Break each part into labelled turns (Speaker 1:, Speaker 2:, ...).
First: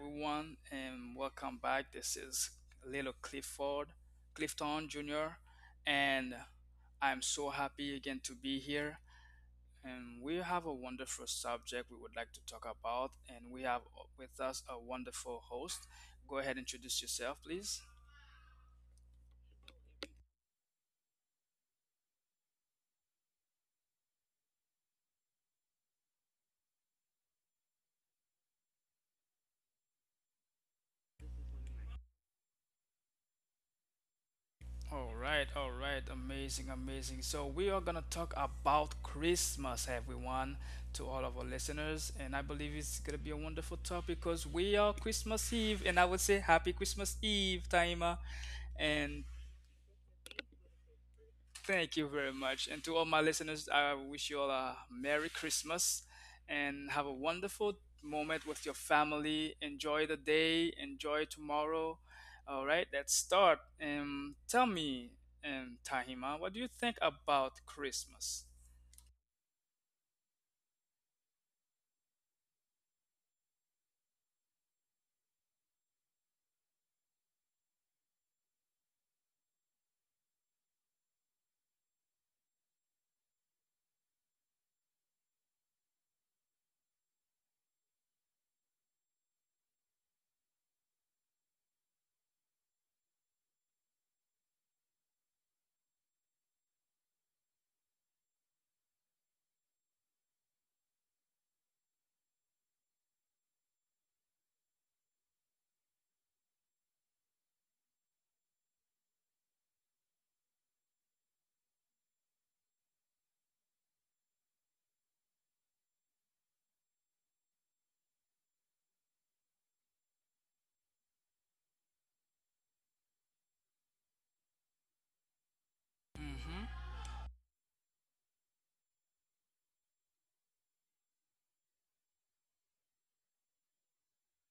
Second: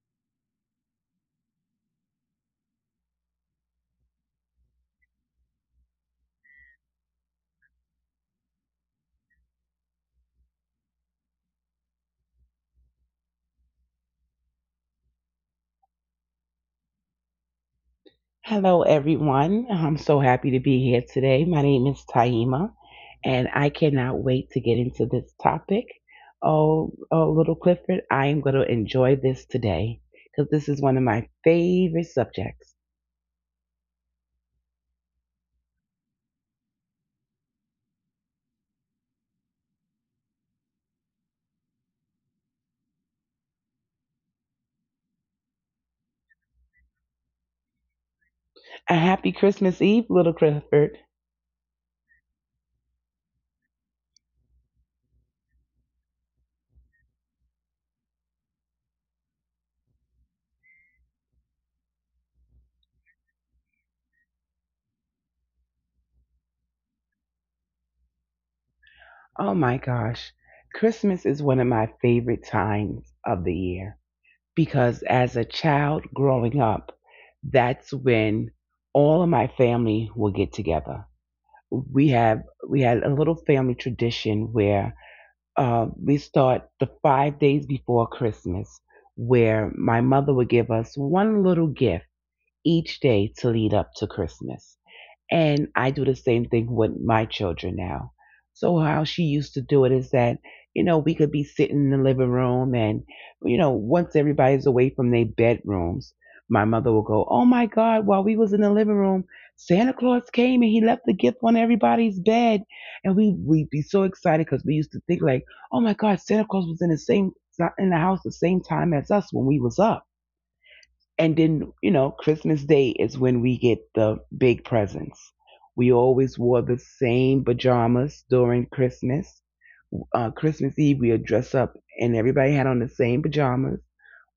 Speaker 1: everyone, and welcome back. This is Little Clifford, Clifton Jr., and I'm so happy again to be here. And we have a wonderful subject we would like to talk about, and we have with us a wonderful host. Go ahead, introduce yourself, please.
Speaker 2: Hello, everyone. I'm so happy to be here today. My name is Taima, and I cannot wait to get into this topic. Oh, oh, little Clifford, I am going to enjoy this today because this is one of my favorite subjects.
Speaker 1: All right, amazing, amazing. So we are gonna talk about Christmas, everyone, to all of our listeners, and I believe it's gonna be a wonderful topic because we are Christmas Eve, and I would say Happy Christmas Eve, Taima,
Speaker 2: A
Speaker 1: and
Speaker 2: happy Christmas Eve, little Clifford.
Speaker 1: thank you very much. And to all my listeners, I wish you all a Merry Christmas and have a wonderful moment with your family. Enjoy the day, enjoy tomorrow. All right, let's start. Tell me, Tahima, what do you think about Christmas?
Speaker 2: Oh my gosh, Christmas is one of my favorite times of the year because as a child growing up, that's when all of my family will get together. We had a little family tradition where we start the 5 days before Christmas, where my mother would give us one little gift each day to lead up to Christmas. And I do the same thing with my children now. So how she used to do it is that, you know, we could be sitting in the living room and, you know, once everybody's away from their bedrooms, my mother will go, "Oh my God, while we was in the living room, Santa Claus came and he left the gift on everybody's bed." And we'd be so excited because we used to think like, "Oh my God, Santa Claus was in the house the same time as us when we was up." And then, you know, Christmas Day is when we get the big presents. We always wore
Speaker 1: Mm-hmm.
Speaker 2: the same pajamas during Christmas. Christmas Eve, we would dress up and everybody had on the same pajamas.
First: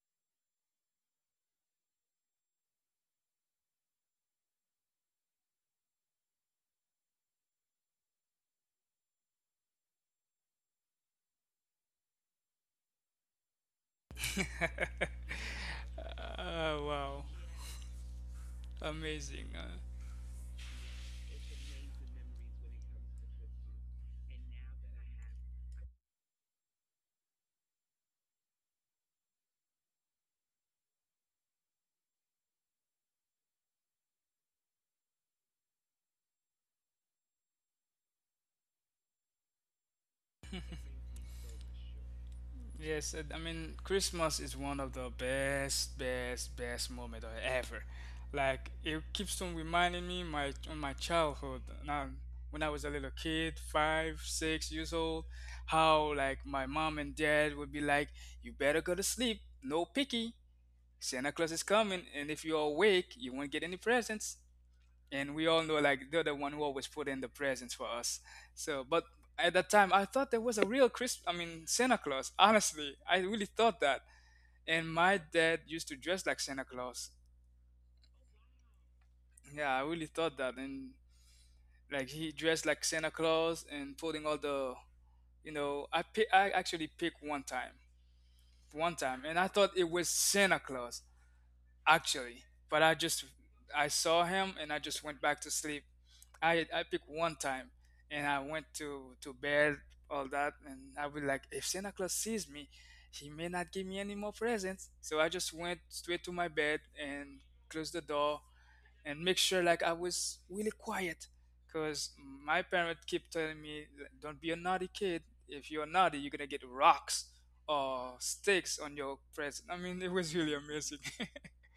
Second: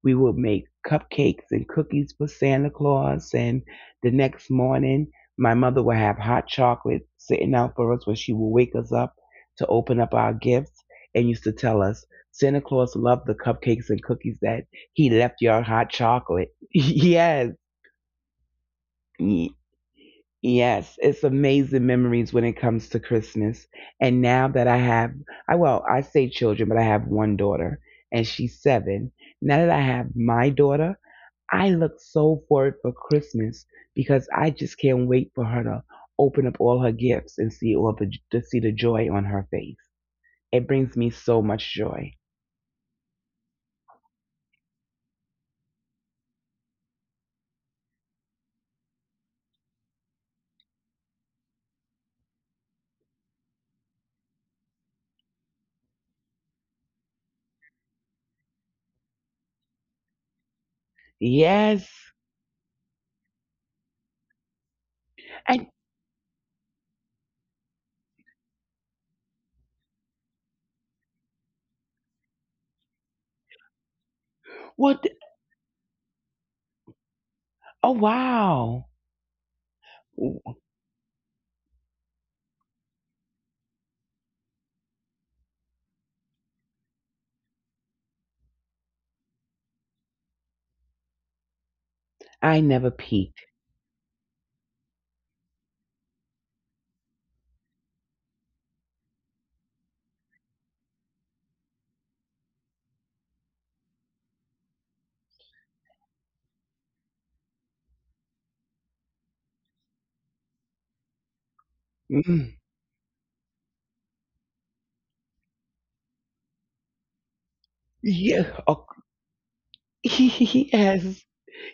Speaker 2: We would make cupcakes and cookies for Santa Claus. And the next morning, my mother would have hot chocolate sitting out for us when she would wake us up to open up our gifts, and used to tell us Santa Claus loved the cupcakes and cookies, that he left your hot chocolate.
Speaker 1: Wow,
Speaker 2: Yes.
Speaker 1: amazing.
Speaker 2: Yes, it's amazing memories when it comes to Christmas. And now that I have, I, well, I say children, but I have one daughter and she's 7. Now that I have my daughter, I look so forward for Christmas because I just can't wait for her to open up all her gifts and see all the to see the joy on her face. It brings me so much joy.
Speaker 1: Yes, and I mean Christmas is one of the best, best, best moment of ever. Like it keeps on reminding me my on my childhood. Now, when I was a little kid, five, six years old, how like my mom and dad would be like, "You better go to sleep. No picky. Santa Claus is
Speaker 2: Yes,
Speaker 1: coming, and if you're awake, you won't get any presents." And we all
Speaker 2: and
Speaker 1: know like they're the one who always put in the presents for us, so but at that time, I thought there was a real Christ. I mean, Santa Claus, honestly. I really thought that, and
Speaker 2: what?
Speaker 1: my dad used to dress like Santa Claus.
Speaker 2: Oh wow!
Speaker 1: Yeah, I really thought that. And like he dressed like Santa Claus and putting all the, I actually picked one time and I thought it was Santa Claus actually.
Speaker 2: I
Speaker 1: But
Speaker 2: never
Speaker 1: I just,
Speaker 2: peeked.
Speaker 1: I saw him and I just went back to sleep. I picked one time and I went to bed, all that. And I was like, if Santa Claus sees me, he may not give me any more presents. So I just went straight to my bed and closed the door and make sure like I was really quiet because
Speaker 2: Mm.
Speaker 1: my parents keep telling me don't be a naughty kid. If you're naughty, you're gonna get rocks or
Speaker 2: Yeah.
Speaker 1: sticks
Speaker 2: Oh,
Speaker 1: on your present. I mean, it was really amazing.
Speaker 2: yes.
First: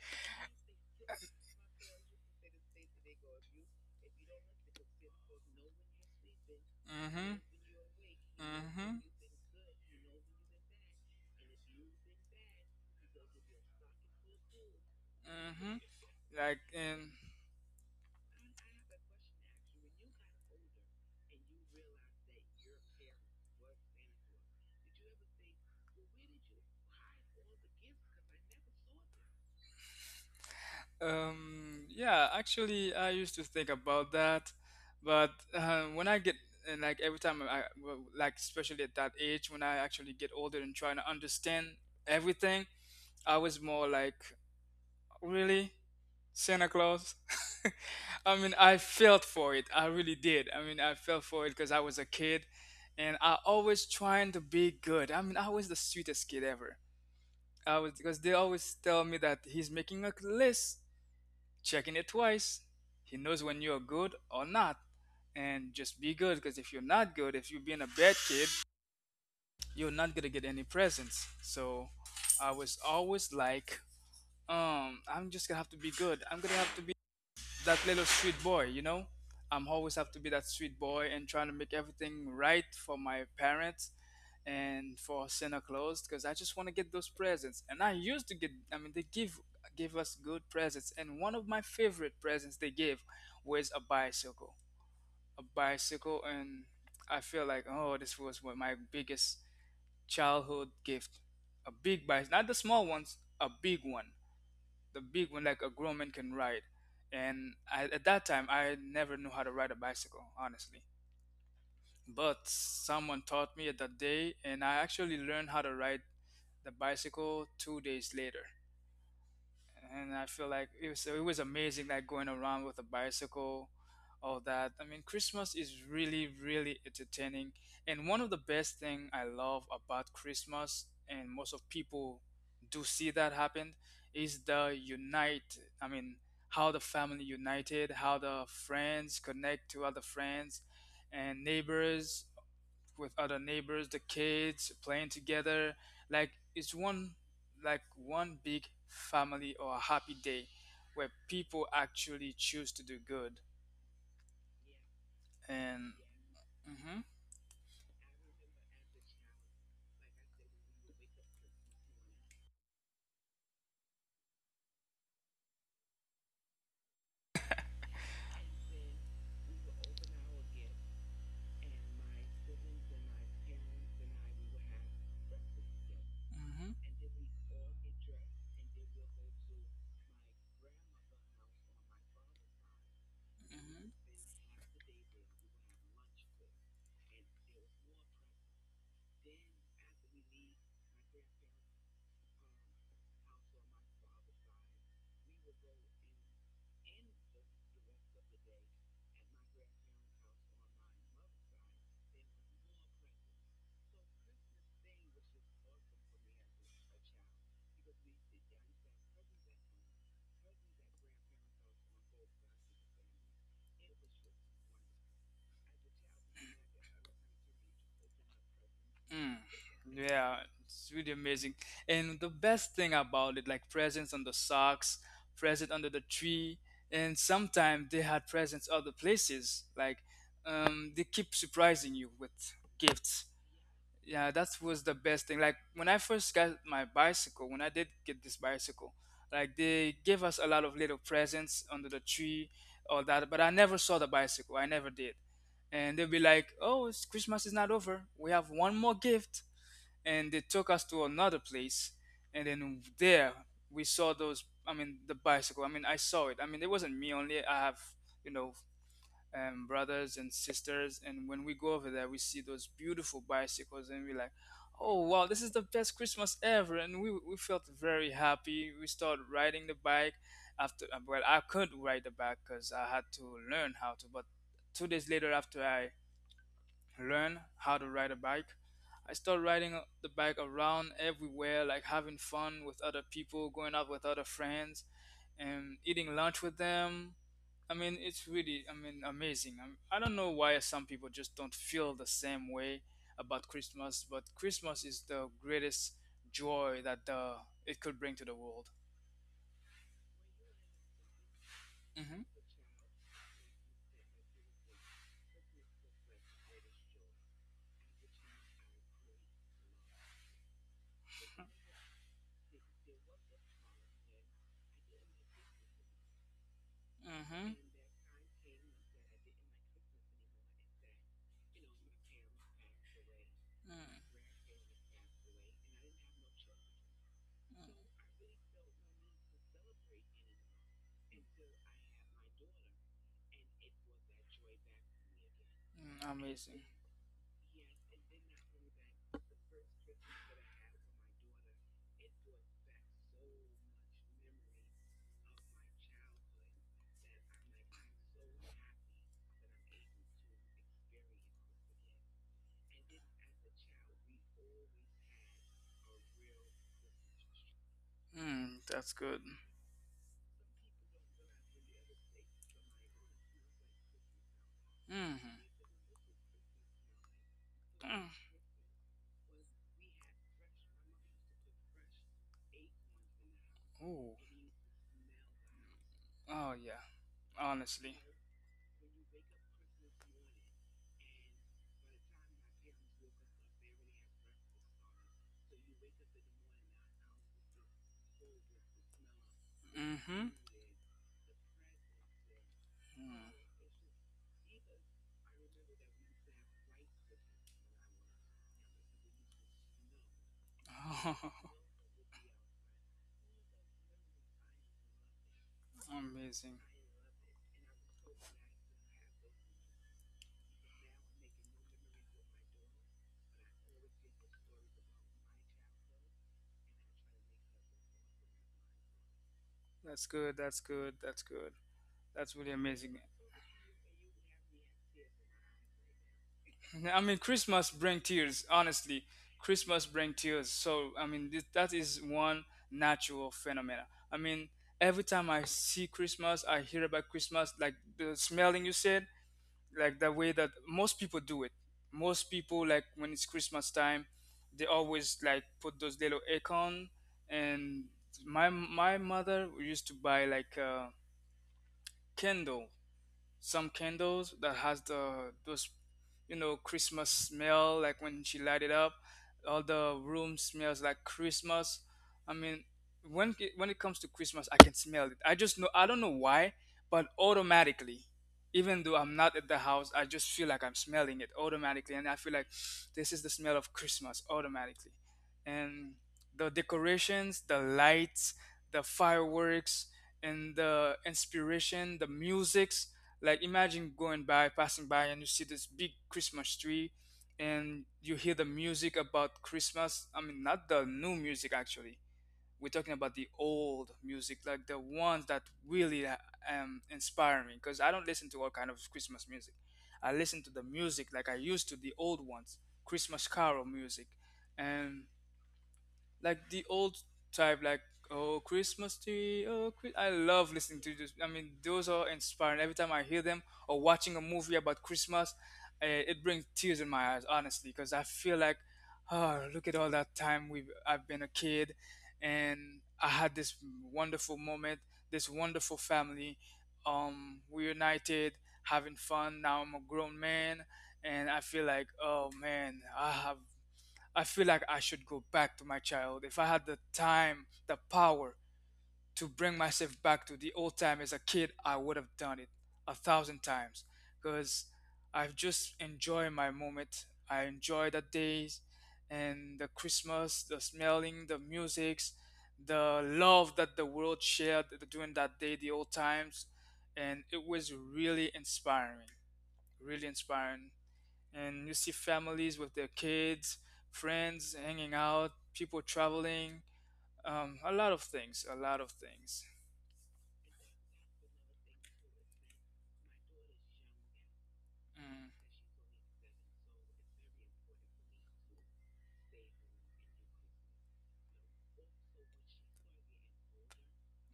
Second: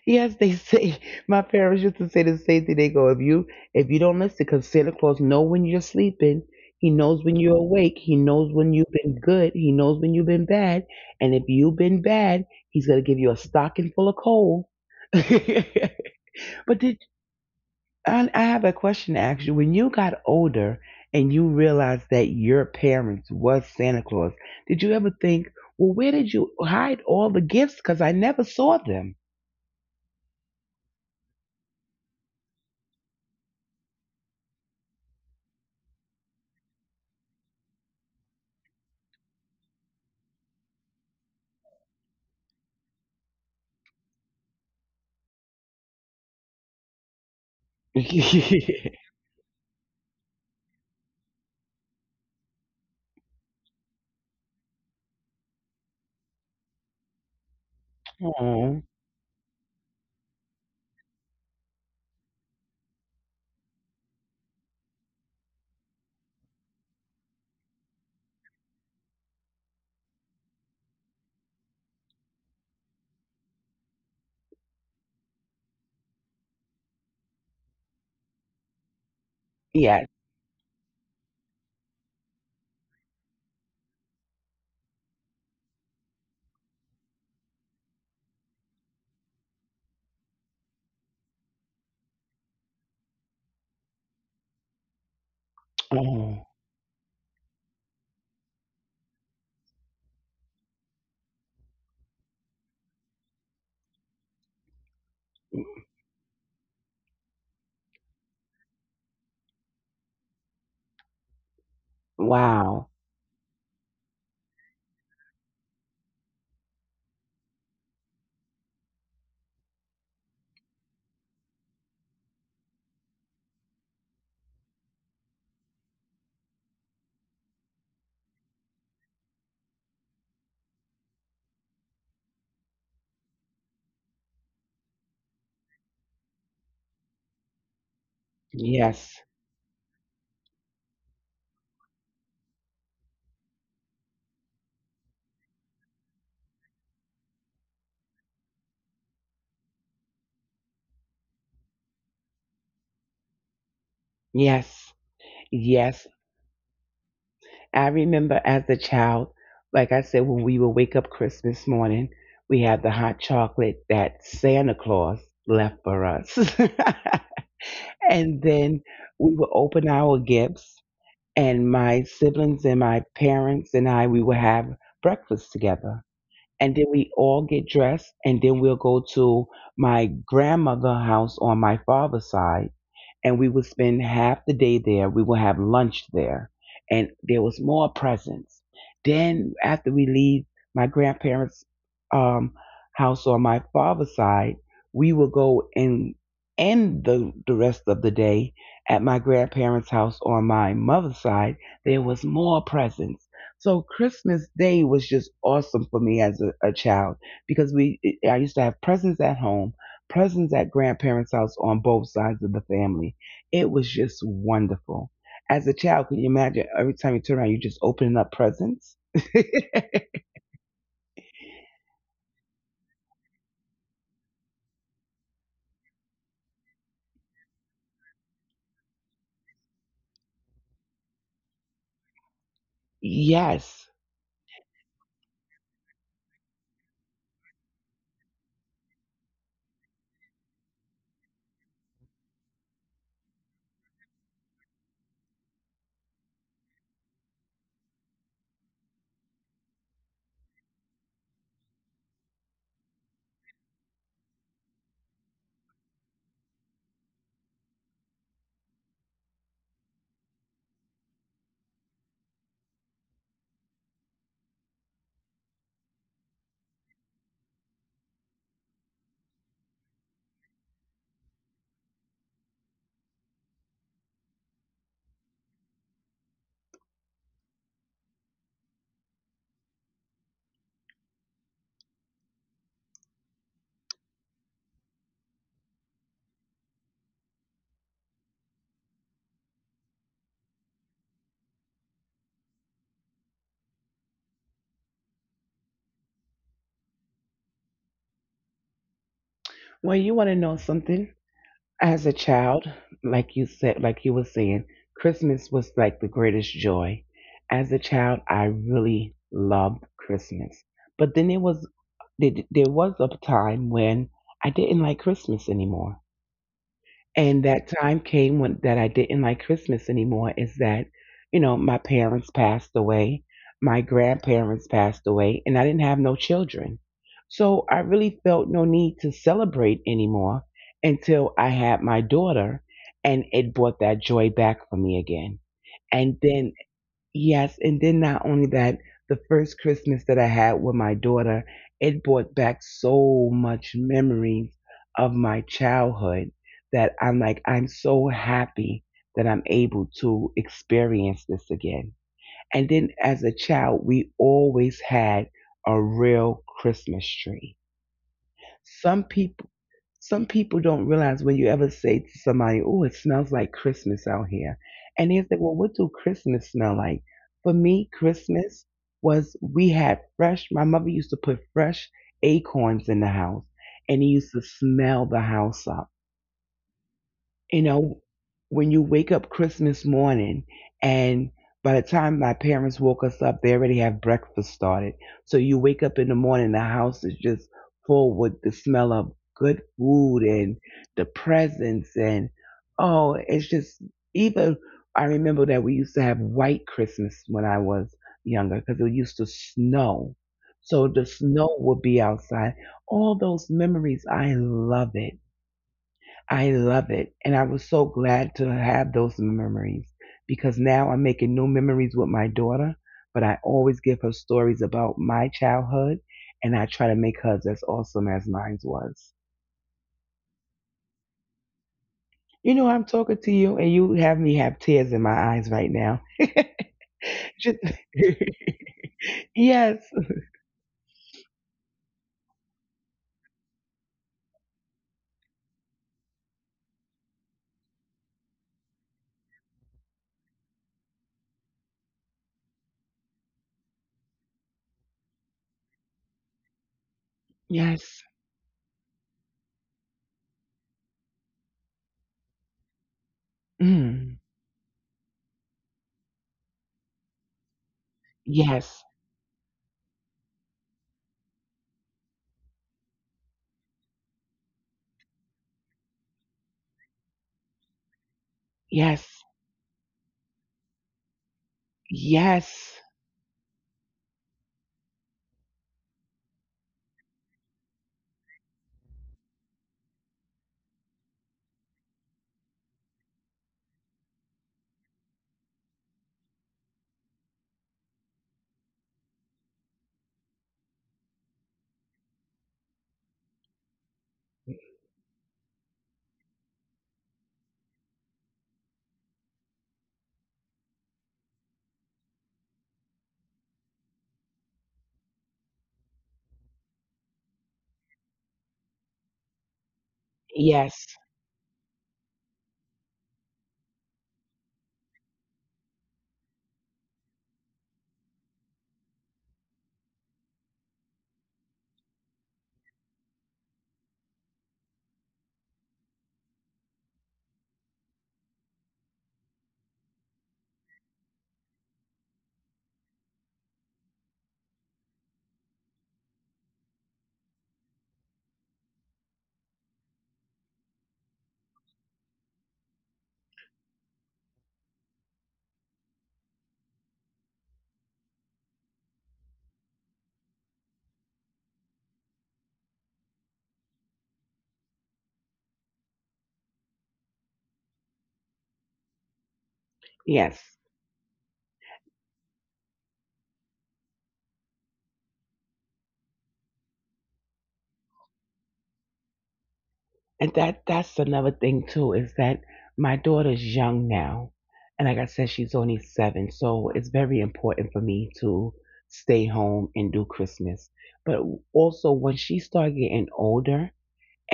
Speaker 2: Yes, they say. My parents used to say the same thing. They go, if you don't listen, because Santa Claus know when you're sleeping. He knows when
Speaker 1: Mm-hmm.
Speaker 2: you're awake. He knows when you've
Speaker 1: Mm-hmm.
Speaker 2: been good. He knows when you've been bad. And if you've been bad, he's gonna give you a stocking full of coal. But
Speaker 1: Mm-hmm. Like
Speaker 2: did
Speaker 1: and
Speaker 2: I have a question to ask you? When you got older and you realized that your parents was Santa Claus, did you ever think, well, where did you hide all the gifts? Because I never saw them.
Speaker 1: Yeah, actually I used to think about that, but when I get, and like every time I, well, like especially at that age when I actually get older and trying to understand everything, I was more like really Santa Claus. I mean, I felt for it. I really did. I mean, I felt for it because I was a kid, and I always trying to be good. I mean, I was the sweetest kid ever. I was because they
Speaker 2: Aw.
Speaker 1: always tell me that he's making a list, checking it twice. He knows when you're good or not, and just be good. Because if you're not good, if you're being a bad kid, you're not gonna get any presents. So I was always like, I'm just gonna have to be good. I'm gonna have to be that little sweet boy, you know? I'm always
Speaker 2: Yeah.
Speaker 1: have to be that sweet boy and trying to make everything right for my parents and for Santa Claus because I just want to get those presents. And I used to get, I mean, they give gave us good presents. And one of my favorite presents they gave was a bicycle, a bicycle.
Speaker 2: Oh,
Speaker 1: And I feel like, oh, this was one of my biggest childhood gift, a big bike, not the small ones, a big one the big one like a grown man can ride. And I, at that time, I never knew how to ride a bicycle, honestly. But
Speaker 2: wow.
Speaker 1: someone taught me that day, and I actually learned how to ride the bicycle 2 days later, and I feel like it was amazing, like going around with a bicycle, all that. I mean, Christmas is really, really entertaining, and one of the best thing I love about Christmas, and most of people do see that happen, is the unite. I mean, how the family united, how the
Speaker 2: Yes.
Speaker 1: friends connect to other friends and neighbors with other neighbors, the kids playing together. Like it's one like one big family or a happy day where people actually choose to do good.
Speaker 2: Yes.
Speaker 1: And
Speaker 2: Yes.
Speaker 1: mhm,
Speaker 2: I remember as a child, like I said, when we would wake up Christmas morning, we had the hot chocolate that Santa Claus left for us. And then we would open our gifts, and my siblings and my parents and I, we would have breakfast together.
Speaker 1: mhm,
Speaker 2: And then we all get dressed, and then we'll go to my grandmother's house on my father's side, and we would
Speaker 1: mhm.
Speaker 2: spend half the day there. We would have lunch there, and there was more presents. Then after we leave my grandparents' um, house on my father's side, we would go and end the rest of the day at my grandparents' house on my mother's side. There was more presents. So Christmas Day was just awesome for me as a child because we I used to have presents at home, presents at grandparents' house on both sides of the family. It was just wonderful. As a child, can you imagine every time you turn around, you are just opening up presents?
Speaker 1: Mm, yeah, it's really amazing. And the best thing about it, like presents on the socks, present under the tree, and sometimes they had presents other places. Like they keep surprising you with gifts.
Speaker 2: Yes.
Speaker 1: Yeah, that was the best thing. Like when I first got my bicycle, when I did get this bicycle, like they gave us a lot of little presents under the tree, all that. But I never saw the bicycle. I never did. And they'll be like, "Oh, Christmas is not over. We have one more gift." And they took us to another place, and then there we saw those. I mean, the bicycle. I mean, I saw it. I mean, it wasn't me only. I have, you know brothers and sisters. And when we go over there, we see those beautiful bicycles, and we're like, "Oh wow, this is the best Christmas ever!" And we felt very happy. We started riding the bike. After well, I could ride the bike because I had to learn how to. But 2 days later, after I learn how to ride a bike. I started riding the bike around everywhere, like having fun with other people, going out with other friends, and eating lunch with them. I mean, it's really, I mean, amazing. I do not know why some people just don't feel the same way about Christmas, but Christmas is the greatest joy that it could bring to the world.
Speaker 2: Well, you want to know something? As a
Speaker 1: Mm-hmm.
Speaker 2: child, like you were saying, Christmas was like the greatest joy. As a child, I really loved Christmas. But then there was a time when I didn't like Christmas anymore. And
Speaker 1: Mm-hmm.
Speaker 2: that time came when that I didn't like Christmas anymore is that, you know, my parents passed away, my grandparents passed away, and I didn't have no children. So I really felt no need to celebrate anymore until I had my daughter and it brought that joy back for me again.
Speaker 1: Mm,
Speaker 2: And then,
Speaker 1: amazing.
Speaker 2: yes, and then not only that, the first Christmas that I had with my daughter, it brought back so much memories of my childhood that I'm like, I'm so happy that I'm able to experience this again. And then as a child, we always had a real Christmas tree.
Speaker 1: Mm, that's
Speaker 2: Some
Speaker 1: good.
Speaker 2: people some people don't realize, when you ever say to somebody, "Oh, it smells like Christmas out here," and they say, "Well,
Speaker 1: Mm-hmm.
Speaker 2: what do Christmas smell like?" For me,
Speaker 1: Mm.
Speaker 2: Christmas was, we had fresh. My mother used to put fresh acorns in the house, and it
Speaker 1: Ooh.
Speaker 2: used to smell the house up.
Speaker 1: Oh yeah.
Speaker 2: You
Speaker 1: Honestly.
Speaker 2: know, when you wake up Christmas morning, and by the time my parents woke us up, they already have breakfast started. So you wake up in the morning, the house is just full with the smell of good food
Speaker 1: Mm-hmm.
Speaker 2: and the presents, and oh, it's just, even, I remember that we used to have white Christmas when I was younger because it used to snow. So the
Speaker 1: Oh,
Speaker 2: snow would be outside. All those memories, I love it. I
Speaker 1: amazing.
Speaker 2: love it. And I was so glad to have those memories because now I'm making new memories with my daughter, but I always give her stories about my childhood and I try to make hers as awesome as mine was.
Speaker 1: That's good. That's good. That's good. That's really
Speaker 2: You know, I'm
Speaker 1: amazing.
Speaker 2: talking to you and you have me have tears in my eyes right now.
Speaker 1: I mean,
Speaker 2: Just-
Speaker 1: Christmas bring tears. Honestly,
Speaker 2: yes,
Speaker 1: Christmas bring tears. So I mean, that is one natural phenomena. I mean, every time I see Christmas, I hear about Christmas, like the smelling you said, like the way that most people do it. Most people like when it's Christmas time, they always like put those little acorn. And
Speaker 2: yes,
Speaker 1: my mother used to buy like a candle some
Speaker 2: mm,
Speaker 1: candles that has the those you know Christmas smell. Like when she light it
Speaker 2: yes,
Speaker 1: up, all the room smells like Christmas. I mean, when it comes to Christmas, I can smell it. I just know. I don't know why, but automatically, even though
Speaker 2: yes,
Speaker 1: I'm not at the house, I just feel like I'm smelling it automatically, and I feel like
Speaker 2: yes,
Speaker 1: this is the smell of Christmas automatically. And the decorations, the lights, the fireworks, and the inspiration, the musics. Like imagine going by, passing by, and you see this big Christmas tree, and you hear the music about Christmas. I mean, not the new music actually. We're talking about the old music, like the ones that really inspire me. Because I don't listen to all kind of Christmas music. I listen to the music like I used to, the old ones, Christmas carol music, and like the old type, like "Oh Christmas tree, oh Chri-" I love listening
Speaker 2: yes,
Speaker 1: to this. I mean, those are inspiring. Every time I hear them or watching a movie about Christmas, it brings tears in my eyes, honestly, because I feel like, oh, look at all that time we've I've been a kid, and I had this wonderful moment, this wonderful family. We united, having fun. Now I'm a grown man, and I feel like, oh man, I feel like I should go back to my child. If I had the time, the power to bring myself back to the old time as a kid, I would have done it 1,000 times because I've just enjoyed my moment. I enjoy the days and the Christmas, the smelling, the musics, the love that the world shared during that day, the old times. And it was really inspiring, really
Speaker 2: yes.
Speaker 1: inspiring, and you see families with their kids, friends hanging out, people traveling, a lot of things, a lot of things.
Speaker 2: And that, that's another thing too, is that my daughter's young now, and like I said,
Speaker 1: Mm,
Speaker 2: she's only 7, so it's very important for me to stay home and do Christmas. But also when she started getting older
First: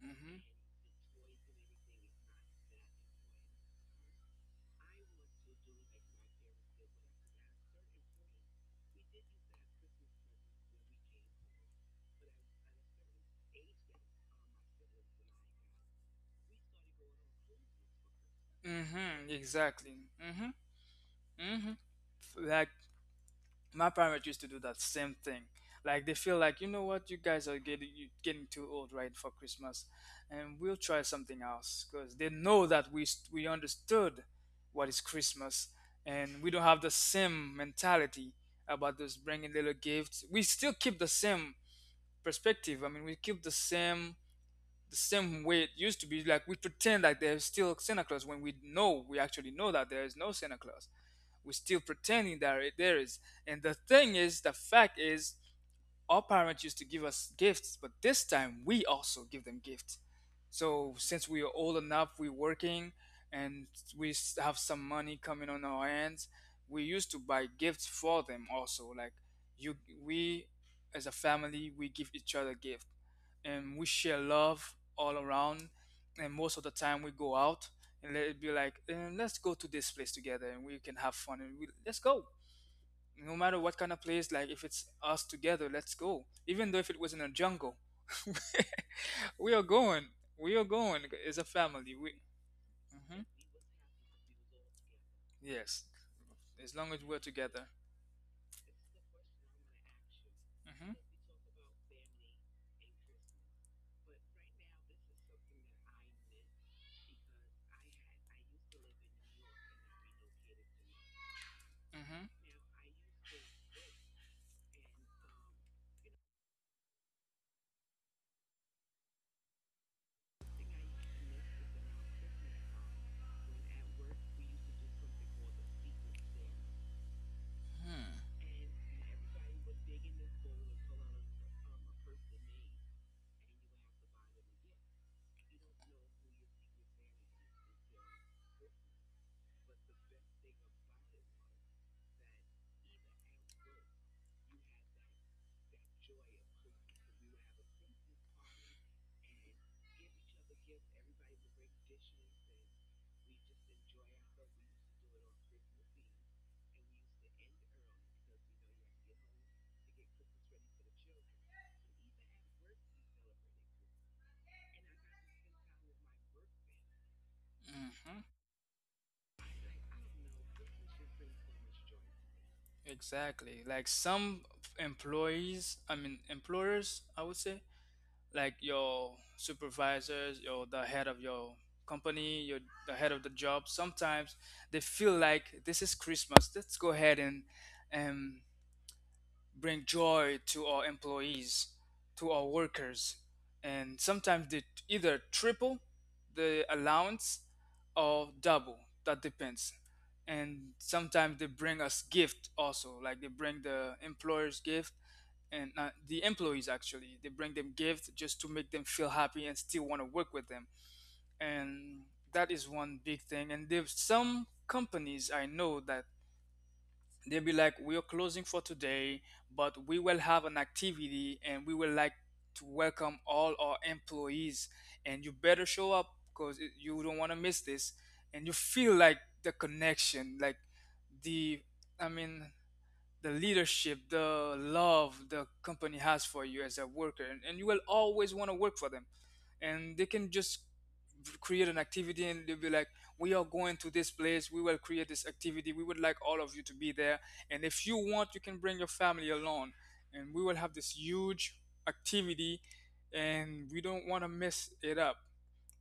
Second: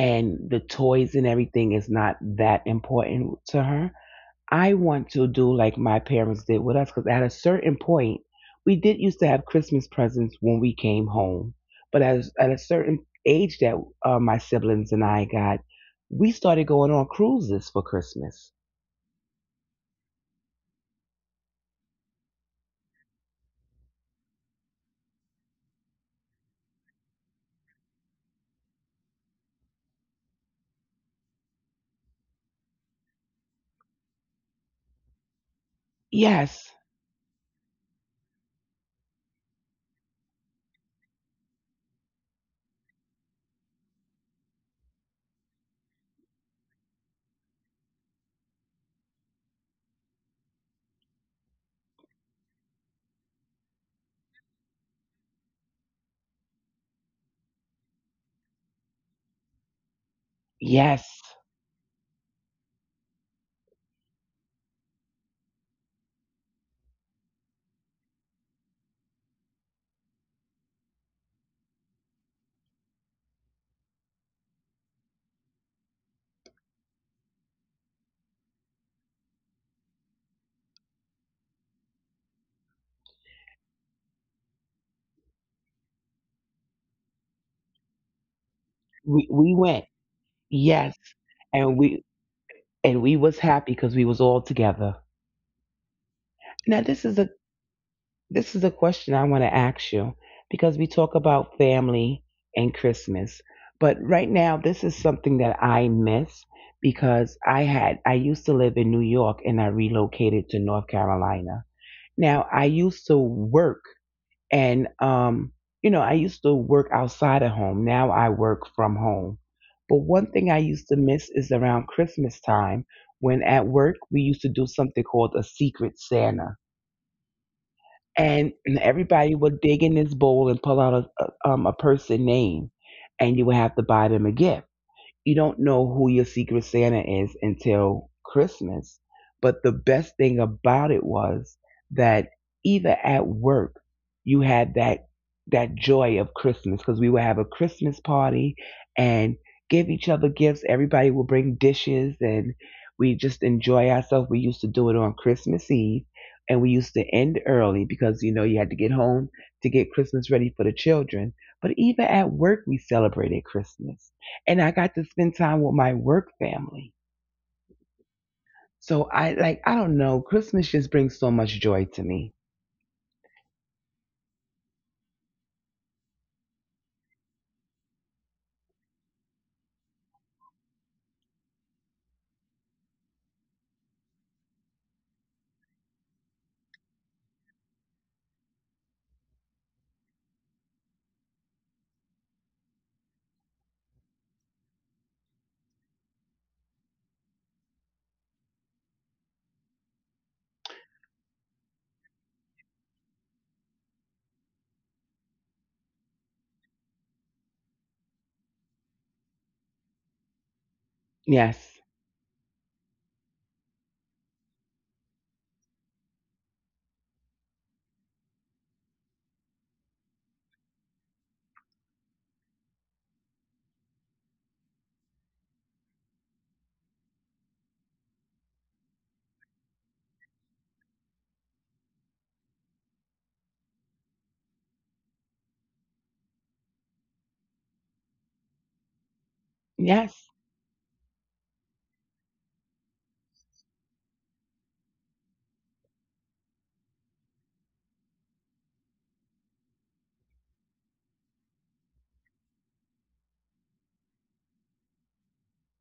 Speaker 1: mhm,
Speaker 2: the toys and everything is not that important to her, I want to do like my parents did with us because at a certain point, we did used to have Christmas presents when we came home. But as at a certain age that my siblings and I got, we started going on cruises for Christmas.
Speaker 1: mhm, exactly. Mhm, mhm. Like my parents used to do that same thing. Like they feel like, you know what, you guys are getting too old, right, for Christmas, and we'll try something else because they know that we understood what is Christmas, and we don't
Speaker 2: Yes,
Speaker 1: have the same mentality about those bringing little gifts. We still keep the same perspective. I mean, we keep the same way it used to be. Like we pretend like there's still Santa Claus when we know we actually know that there is no Santa Claus. We're still pretending that there is. And the fact is, our parents used to give us gifts, but this time we also give them gifts. So
Speaker 2: yes,
Speaker 1: since we are old enough, we're working and have some money coming on our hands, we used to buy gifts for them also. Like you, we as a family, we give each other gift and we share love all around. And most of the time, we go out and let it be like, "Eh, let's go to this place together and we can have fun and let's go no matter what kind of place, like if it's us together, let's go even though if it was in a jungle. We
Speaker 2: we
Speaker 1: are
Speaker 2: went.
Speaker 1: going, we are going
Speaker 2: Yes,
Speaker 1: as a
Speaker 2: and
Speaker 1: family,
Speaker 2: we
Speaker 1: we
Speaker 2: and we
Speaker 1: hmm,
Speaker 2: was happy because we was all together.
Speaker 1: yes, as
Speaker 2: Now
Speaker 1: long as
Speaker 2: this is
Speaker 1: we're
Speaker 2: a,
Speaker 1: together.
Speaker 2: this is a question I want to ask you because we
Speaker 1: Hmm.
Speaker 2: talk about family and Christmas. But right now, this is something that I miss because I used to live in New York and I relocated to North Carolina.
Speaker 1: Hmm.
Speaker 2: Now, I used to work and, you know, I used to work outside of home. Now I work from home. But one thing I used to miss is around Christmas time, when at work we used to do something called a secret Santa,
Speaker 1: Hmm.
Speaker 2: and everybody would dig in this bowl and pull out a person name, and you would have to buy them a gift. You don't know who your secret Santa is until Christmas. But the best thing about it was that even at work, you had that joy of Christmas because we would have a Christmas party and give each other gifts. Everybody would bring dishes and we just enjoy ourselves. We used to do it on Christmas Eve and we used to end early because you know you had to get home to get Christmas ready for the children. But even at work, we celebrated Christmas and I got to spend time with my work family. So I, like I don't know, Christmas just brings so much joy to me.
Speaker 1: Exactly. Like some employees I mean employers I would say, like your supervisors, your the head of your company, your the head of the job, sometimes they feel like, this is Christmas, let's go ahead and um, bring joy to our employees, to our workers, and sometimes they either triple the allowance or double. That depends. And sometimes they bring us gift also, like they bring the employers gift and the employees actually they bring them gift just to make them feel happy and still want to work with them.
Speaker 2: Yes.
Speaker 1: And that is one big thing. And there's some companies I know that they'll be like, we are closing for today, but we will have an activity and we will like to welcome all our employees and you better show up because you don't want to miss this. And you feel like the connection, like the I mean the leadership, the love the company has for you as a worker, and you will always want to work for them. And they
Speaker 2: Yes.
Speaker 1: can just create an activity and they'll be like, we are going to this place, we will create this activity, we would like all of you to be there. And if you want, you can bring your family along, and we will have this huge activity, and we don't want to mess it up.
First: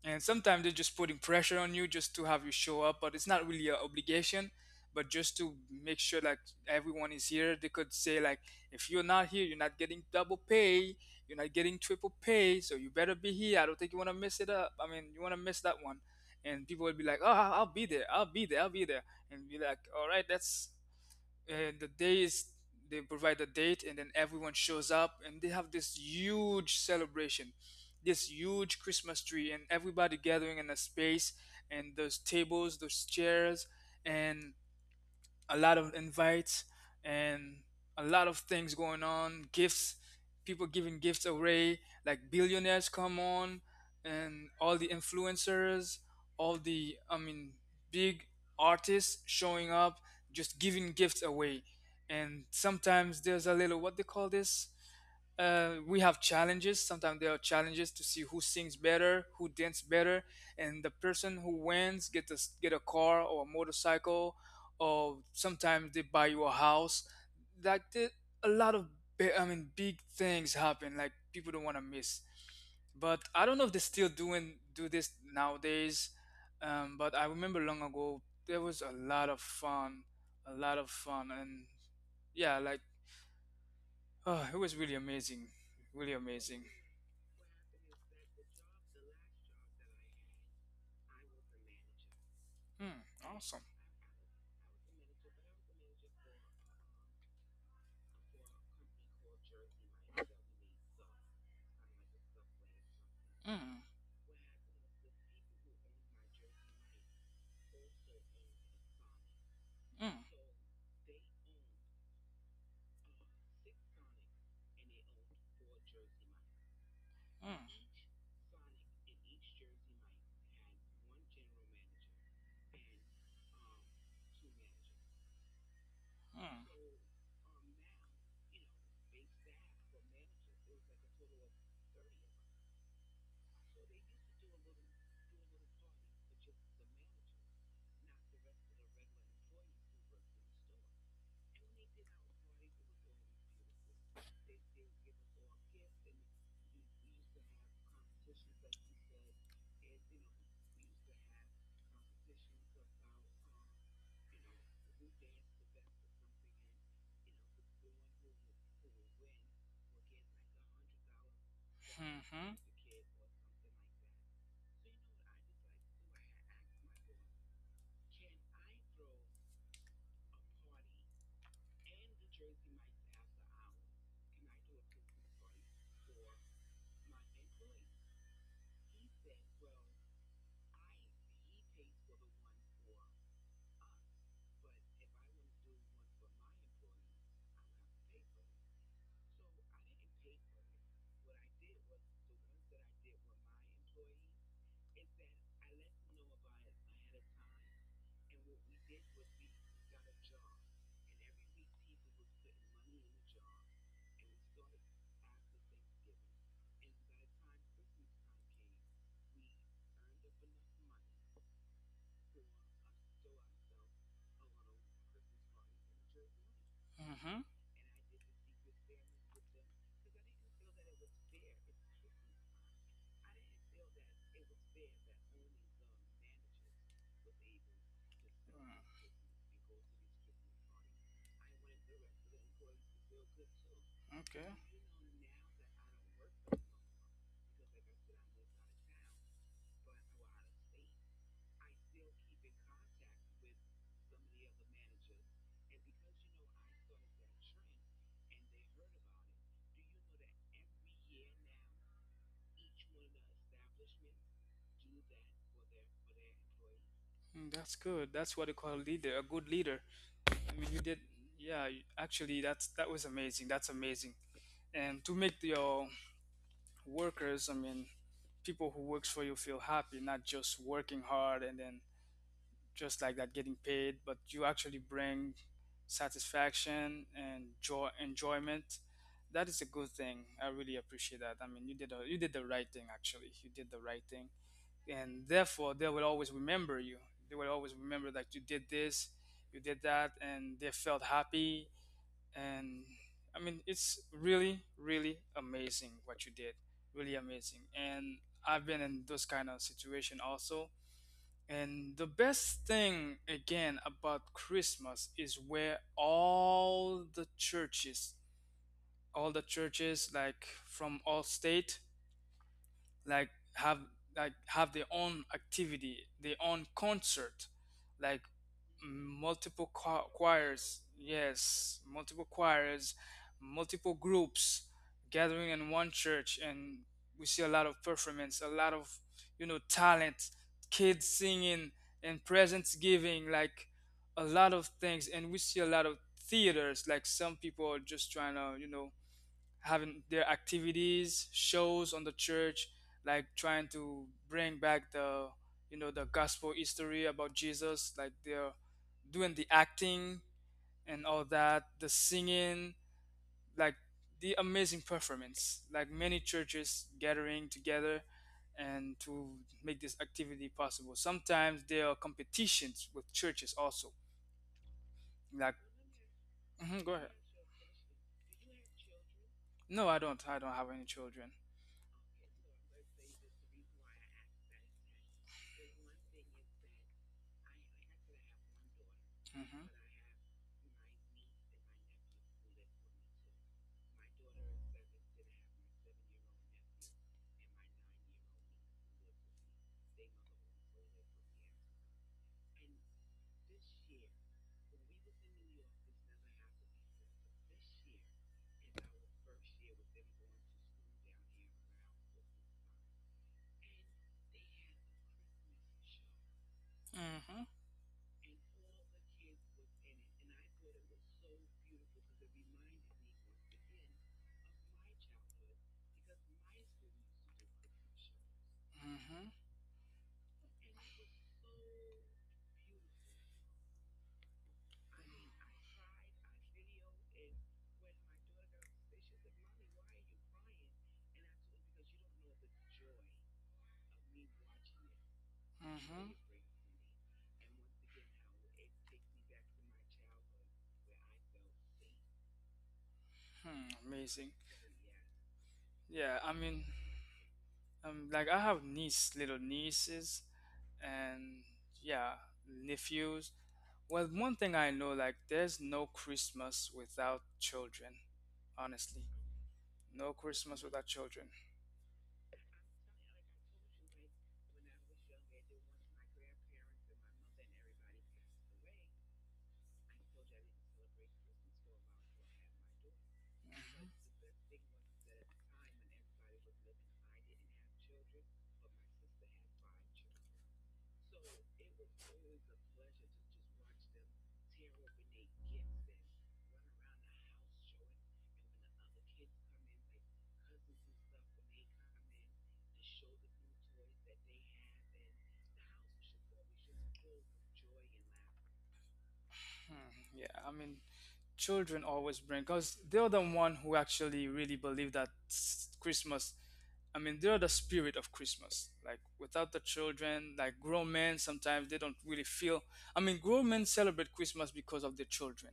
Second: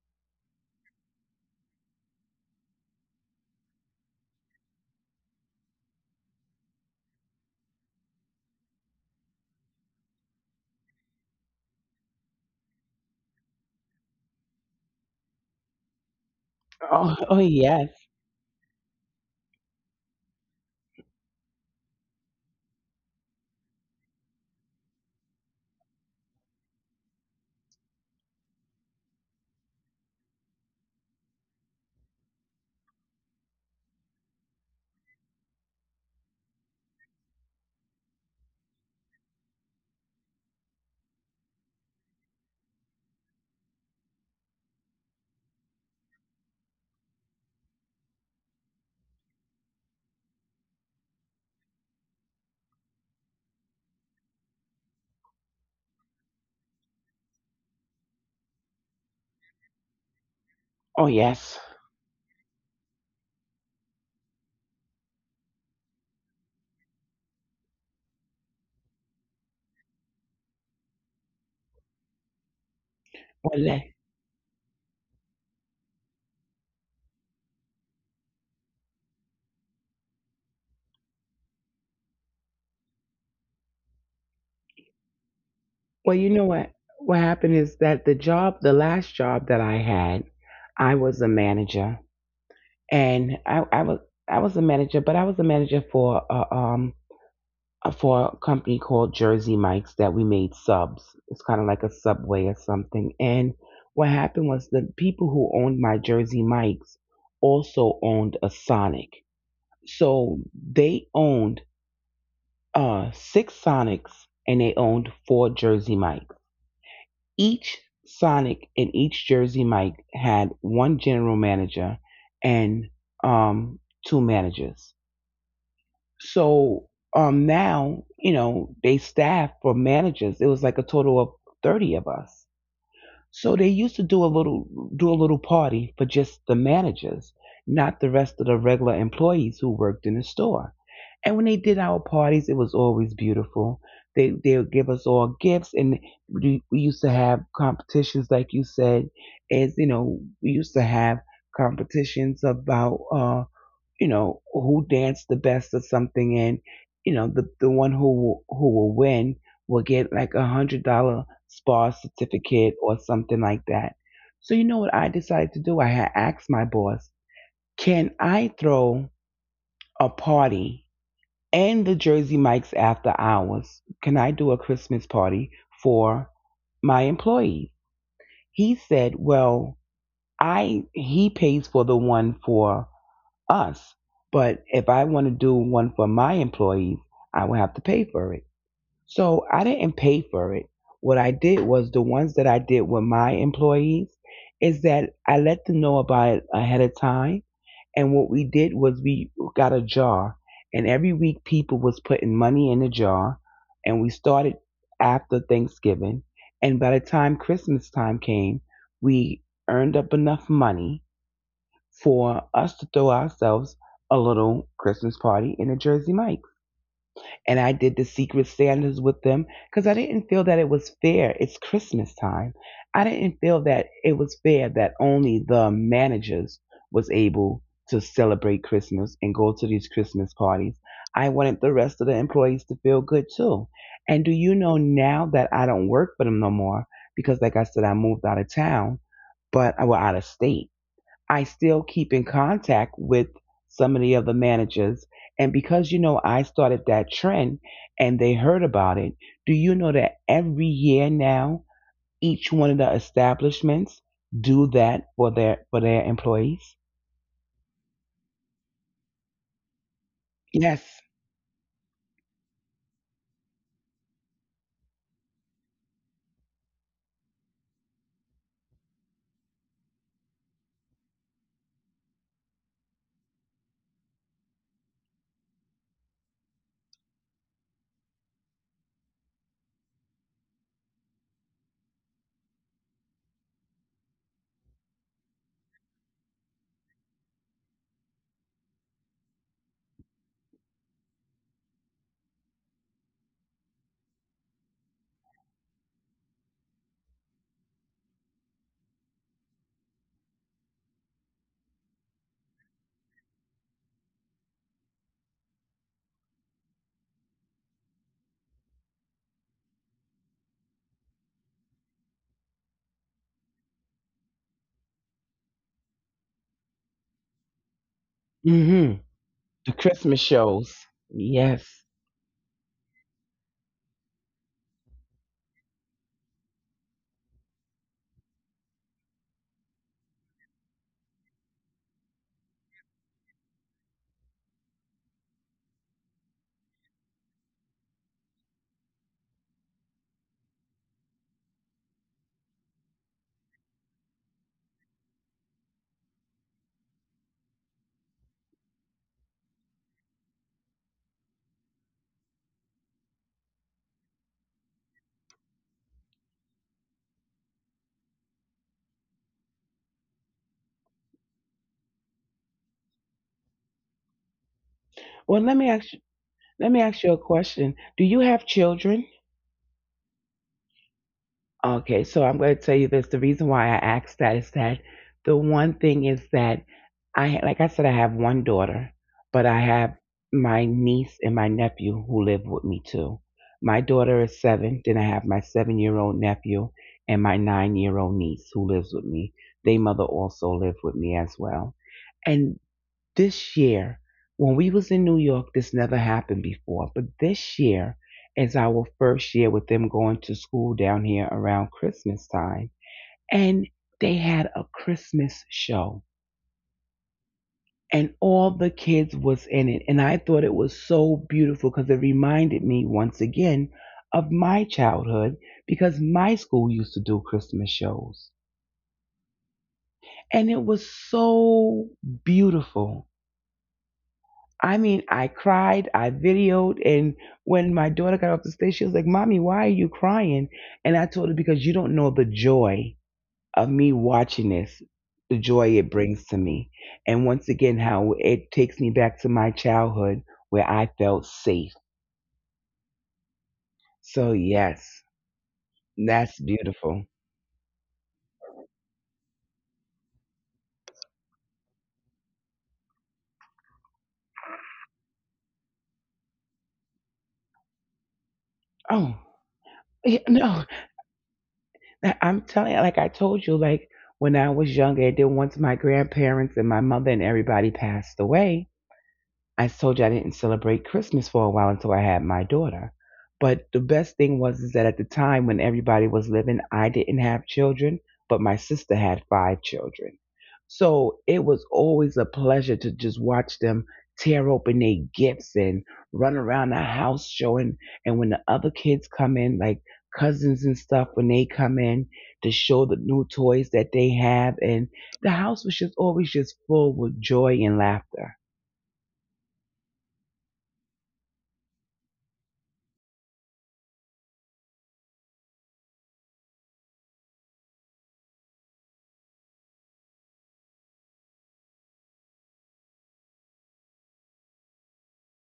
Speaker 1: And sometimes they're just putting pressure on you just to have you show up, but it's not really an obligation, but just to make sure like everyone is here. They could say like, if you're not here you're not getting double pay, you're not getting triple pay, so you better be here. I don't think you want to mess it up, I mean you want to miss that one. And people would be
Speaker 2: Oh,
Speaker 1: like,
Speaker 2: oh
Speaker 1: oh, I'll be
Speaker 2: yes.
Speaker 1: there, I'll be there, I'll be there. And be like, all right, that's the days, they provide the date and then everyone shows up and they have this huge celebration, this huge Christmas tree and everybody gathering in a space, and those tables, those chairs, and a lot of invites, and a lot of things going on. Gifts, people giving gifts away, like billionaires come on, and all the influencers, all the I mean big artists showing up, just giving gifts away. And sometimes there's a little, what they call this. We have challenges. Sometimes there are challenges to see who sings better, who dances better, and the
Speaker 2: Oh
Speaker 1: person who
Speaker 2: yes.
Speaker 1: wins get a car or a motorcycle or sometimes they buy you a house. Like the, a lot of big things happen. Like people don't want to miss. But I don't
Speaker 2: Well,
Speaker 1: know if they're
Speaker 2: le-,
Speaker 1: still doing do this nowadays. But I remember long ago there was a lot of fun, a lot of fun, and yeah, like, oh, it was really amazing, really
Speaker 2: well, you know
Speaker 1: amazing.
Speaker 2: what happened is that the job, the last job that I had, I was a manager,
Speaker 1: Mm,
Speaker 2: and
Speaker 1: awesome.
Speaker 2: I was a manager, but I was a manager for a company called Jersey Mike's that we made subs. It's kind of like a subway or something. And
Speaker 1: Mm.
Speaker 2: what happened was the people who owned my Jersey Mike's also owned a Sonic.
Speaker 1: Mm.
Speaker 2: So they owned six Sonics and they owned four Jersey Mike's.
Speaker 1: Mm.
Speaker 2: Each Sonic and each Jersey Mike had one general manager and um, two managers.
Speaker 1: Mm.
Speaker 2: So now, you know, they staff for managers. It was like a total of 30 of us. So they used to do a little, party for just the managers, not the rest of the regular employees who worked in the store. And when they did our parties, it was always beautiful. They would give us all gifts, and we used to have competitions, like you said, as you know, we used to have competitions about who danced the best or something. And the one who will win will get like $100 spa
Speaker 1: Mm-hmm.
Speaker 2: certificate or something like that. So you know what I decided to do? I had asked my boss, can I throw a party and the Jersey Mikes after hours? Can I do a Christmas party for my employees? He said, well, I he pays for the one for us. But if I want to do one for my employees, I will have to pay for it. So I didn't pay for it. What I did was the ones that I did with my employees is that I let them know about it ahead of time. And what we did was we got a jar, and every week people was putting money in the jar, and we started after Thanksgiving. And by the time Christmas time came, we earned up enough money for us to throw ourselves a little Christmas party in a Jersey Mike's.
Speaker 1: Mm-hmm.
Speaker 2: And I did the Secret Santas with them because I didn't feel that it was fair. It's Christmas time. I didn't feel that it was fair that only the managers was able to celebrate Christmas and go to these Christmas parties. I wanted the rest of the employees to feel good too. And do
Speaker 1: Okay.
Speaker 2: you know now that I don't work for them no more because like I said, I moved out of town, but I was out of state, I still keep in contact with some of the other managers. And because I started that trend and they heard about it, do you know that every year now each one of the establishments do that for their employees?
Speaker 1: Mm, that's good. That's what they call a leader, a good leader. I mean, you did,
Speaker 2: Yes.
Speaker 1: yeah. Actually, that was amazing. That's amazing. And to make your workers, I mean, people who works for you feel happy, not just working hard and then just like that getting paid, but you actually bring satisfaction and joy, enjoyment. That is a good thing. I really appreciate that. I mean, you did the right thing actually. You did the right thing, and therefore they will always remember you. They will always remember that you did this, you did that, and they felt happy. And I mean it's really really amazing what you did, really amazing. And I've been in those kind of situation also, and the best thing again about Christmas is where all the churches like from all state like have like have their own activity, their own concert, like
Speaker 2: Mhm.
Speaker 1: multiple
Speaker 2: The Christmas shows.
Speaker 1: choirs,
Speaker 2: Yes.
Speaker 1: yes, multiple choirs, multiple groups gathering in one church. And we see a lot of performance, a lot of, you know, talent, kids singing, and presents giving, like a lot of things. And we see a lot of theaters, like some people are just trying to, you know, having their activities, shows on the church, like trying to bring back the, you know, the gospel history about Jesus, like they're doing the acting and all that, the singing, like the amazing performance, like many churches gathering together and to make this activity possible. Sometimes there are competitions with churches also.
Speaker 2: Well,
Speaker 1: Like,
Speaker 2: let me ask you, let me
Speaker 1: mhm, go
Speaker 2: ask
Speaker 1: ahead.
Speaker 2: you a question. Do you have children?
Speaker 1: No, I don't. I don't have any children.
Speaker 2: Okay, so I'm going to tell you this. The reason why I asked that is that the one thing is that like I said, I have one daughter, but I
Speaker 1: Hmm.
Speaker 2: have my niece and my nephew who live with me too. My daughter is 7. Then I have my 7-year-old nephew and my 9-year-old niece who lives with me. They mother also live with me as well. And this year, when we was in New York, this never happened before, but this year is our first year with them going to school down here around Christmas time. And they had a Christmas show,
Speaker 1: Hmm.
Speaker 2: and all the kids was in it, and I thought it was so beautiful because it reminded me once again of my childhood, because my school used to do Christmas shows.
Speaker 1: Hmm.
Speaker 2: And it was so beautiful. I mean, I cried, I videoed, and when my daughter got off the stage, she was like, "Mommy, why are you crying?" And I told her, because you don't know the joy of me watching this, the joy it
Speaker 1: Hmm.
Speaker 2: brings to me. And once again, how it takes me back to my childhood where I felt safe.
Speaker 1: Hmm, amazing.
Speaker 2: So, yes,
Speaker 1: Yeah, I
Speaker 2: that's
Speaker 1: mean,
Speaker 2: beautiful.
Speaker 1: like I have niece, little nieces, and yeah, nephews. Well, one thing I know, like, there's no Christmas without children. Honestly,
Speaker 2: Oh,
Speaker 1: no
Speaker 2: yeah,
Speaker 1: Christmas
Speaker 2: no,
Speaker 1: without children.
Speaker 2: I'm telling you, like I told you, like when I was younger, and then once my grandparents and my mother and everybody passed away, I told you I didn't celebrate Christmas for a while until I had my daughter. But the best thing was is that at the time when everybody was living, I didn't have children, but my sister had five children. So it was always a pleasure to just watch them tear open their gifts and run around the house showing. And when the other kids come in, like cousins and stuff, when they come in to show the new toys that they have, and the house was just always just full with joy and laughter.
Speaker 1: Hmm, yeah, I mean, children always bring because they're the one who actually really believe that christmas, they're the spirit of Christmas. Like without the children, like grown men sometimes they don't really feel, I mean grown men celebrate Christmas because of their children.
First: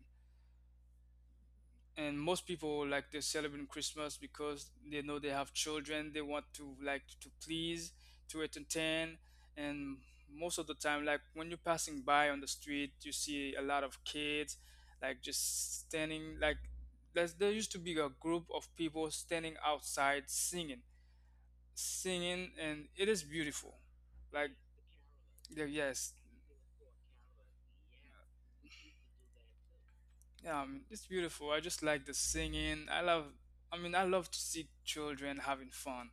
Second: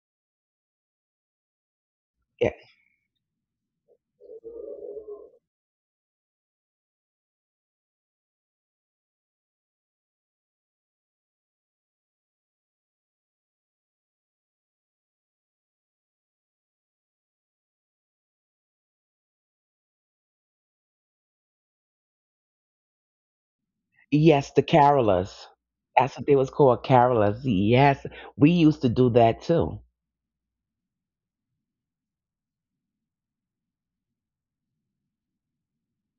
Speaker 1: And most people, like, they are celebrating Christmas because they know they have children, they want to, like, to please, to entertain. And most of the time, like when you're passing by on the street you see a lot of kids, like just standing, like there used to be a group of people standing outside singing, singing, and it is beautiful,
Speaker 2: Yes,
Speaker 1: like
Speaker 2: the carolers. That's
Speaker 1: yes.
Speaker 2: what they was called, carolers. Yes, we used to do that too.
Speaker 1: It's beautiful. I just like the singing. I love to see children having fun.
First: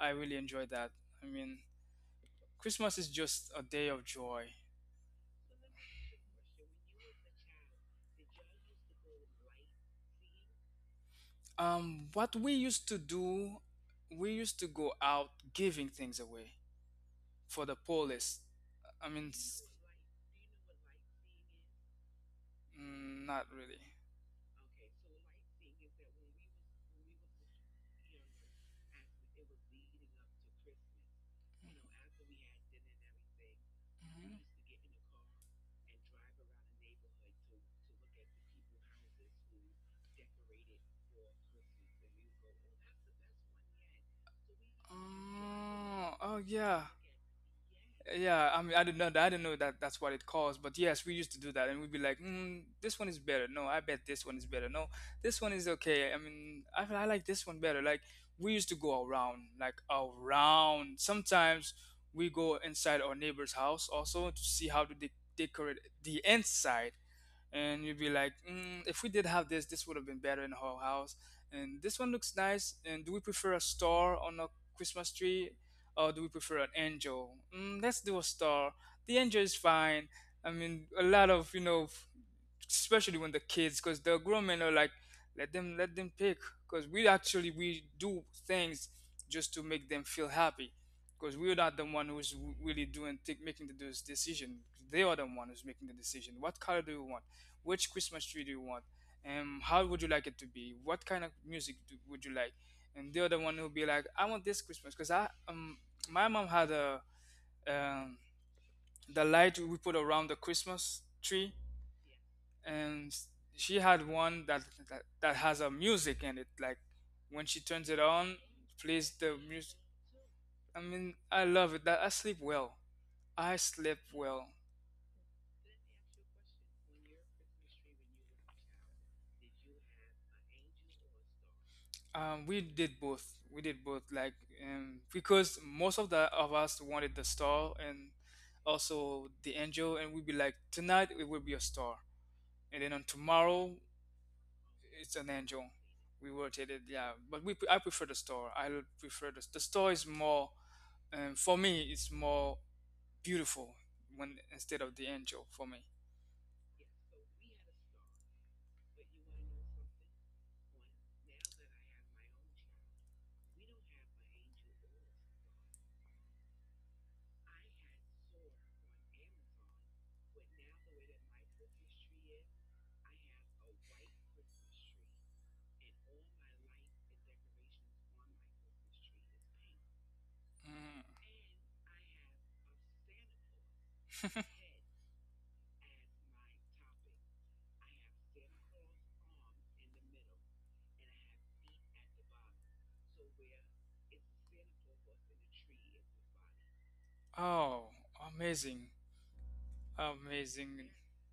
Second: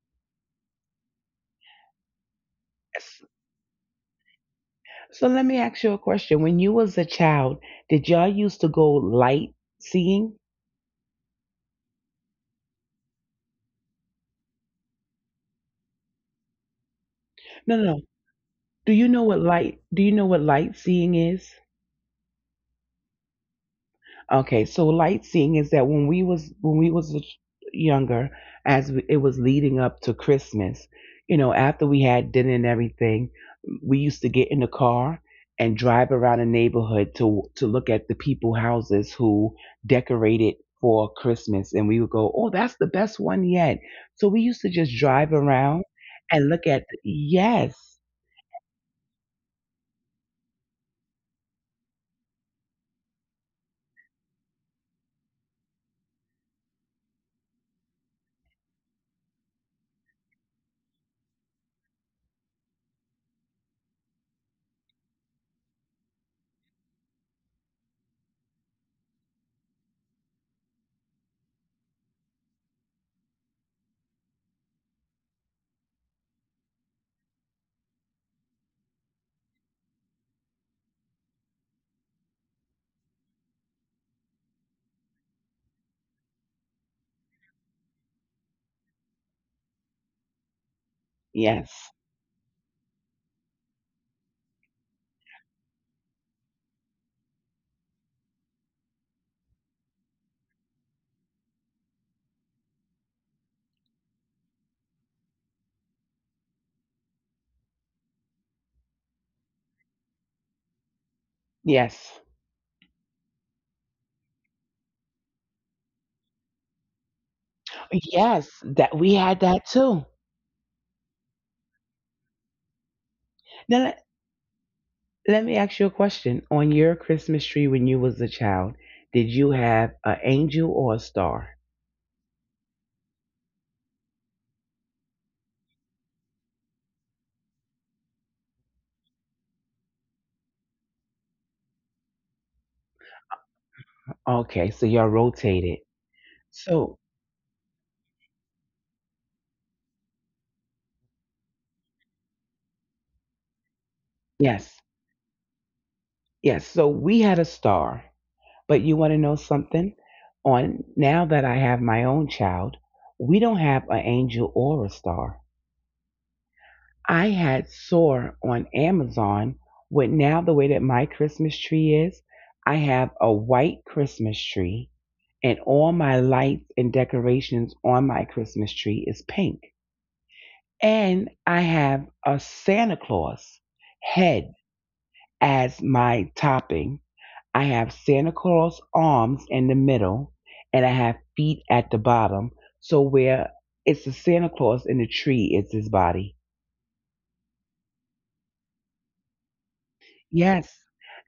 Speaker 1: I really enjoy that. I mean, Christmas is
Speaker 2: S-
Speaker 1: just a day of joy.
Speaker 2: So let me ask you a question. When you was a child, did y'all used to go light seeing?
Speaker 1: What we used to do, we used to go out giving things away for the
Speaker 2: No, no, no.
Speaker 1: police.
Speaker 2: Do
Speaker 1: I
Speaker 2: you
Speaker 1: mean,
Speaker 2: know what
Speaker 1: s-
Speaker 2: light? Do you know what light seeing is?
Speaker 1: not really.
Speaker 2: Okay, so light seeing is that when we was younger, as we, it was leading up to Christmas, you know, after we had dinner and everything, we used to get in the car and drive around the neighborhood to look at the people houses who decorated for Christmas, and we would go, "Oh, that's the best one yet." So we used to just drive around
Speaker 1: Oh, oh
Speaker 2: and look
Speaker 1: yeah.
Speaker 2: at. Yes,
Speaker 1: Yeah, I mean, I didn't know that. I didn't know that that's what it caused. But yes, we used to do that, and we'd be like, mm, "This one is better." No, I bet this one is better. No, this one is okay. I mean, I like this one better. Like we used to go around, like around. Sometimes we go inside our neighbor's house also to see how to decorate the inside, and you'd be like, mm, if we did have this, this would have been better in our house. And this one looks nice. And do we prefer a star on a Christmas tree, or do we prefer an angel? Mm, let's do a star. The angel is fine. I mean, a lot of, you know, especially when the kids, because the grown men are like, let them pick, because we actually we do things just to make them feel happy. Because we're not the
Speaker 2: yes,
Speaker 1: one who's really making the, those decision. They are the one who's making the decision. What color do you want? Which Christmas tree do you want? How would you like it to be? What kind of music would you like? And the other one will be like, I want this Christmas because I my mom had a, um, the light we put around the Christmas tree,
Speaker 2: yes,
Speaker 1: and she had one that that has a music in it. Like when she turns it on,
Speaker 2: yes. That
Speaker 1: plays
Speaker 2: we
Speaker 1: the
Speaker 2: had that
Speaker 1: music.
Speaker 2: too.
Speaker 1: I mean, I love it. That I sleep well. I sleep
Speaker 2: Now,
Speaker 1: well.
Speaker 2: let me ask you a question. On your Christmas tree when you was a child, did you have an angel or a star?
Speaker 1: We did both. We did both, like, because most of the of us wanted the star and also the angel, and we'd be like, tonight it will be a star, and then on tomorrow
Speaker 2: Okay, so
Speaker 1: it's
Speaker 2: y'all
Speaker 1: an angel.
Speaker 2: rotated.
Speaker 1: We rotated,
Speaker 2: So,
Speaker 1: yeah. But we I prefer the star. Prefer the star is more, for me. It's more beautiful when instead
Speaker 2: yes,
Speaker 1: of the angel for me.
Speaker 2: yes. So we had a star. But you want to know something? On now that I have my own child, we don't have an angel or a star. I had soar on Amazon with now the way that my Christmas tree is, I have a white Christmas tree, and all my lights and decorations on my Christmas tree is pink.
Speaker 1: Mm.
Speaker 2: And I have a Santa Claus head as my topping. I have Santa Claus arms in the middle, and I have feet at the bottom. So where it's the Santa Claus in the tree, it's his body.
Speaker 1: Oh, amazing,
Speaker 2: Yes.
Speaker 1: amazing.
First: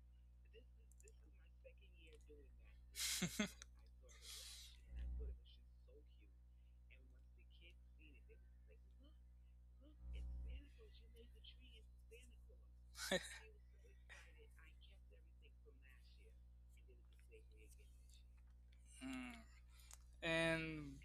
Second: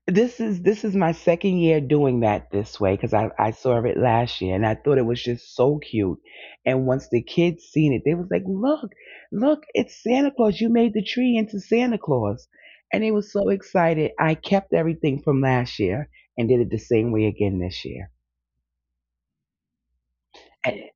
Speaker 2: This is my second year doing that this way because I saw it last year and I thought it was just so cute. And once the kids seen it, they was like, "Look, look, it's Santa Claus. You made the tree into Santa Claus." And they was so excited. I kept everything from last year and did it the same way again this year.
Speaker 1: Mm. And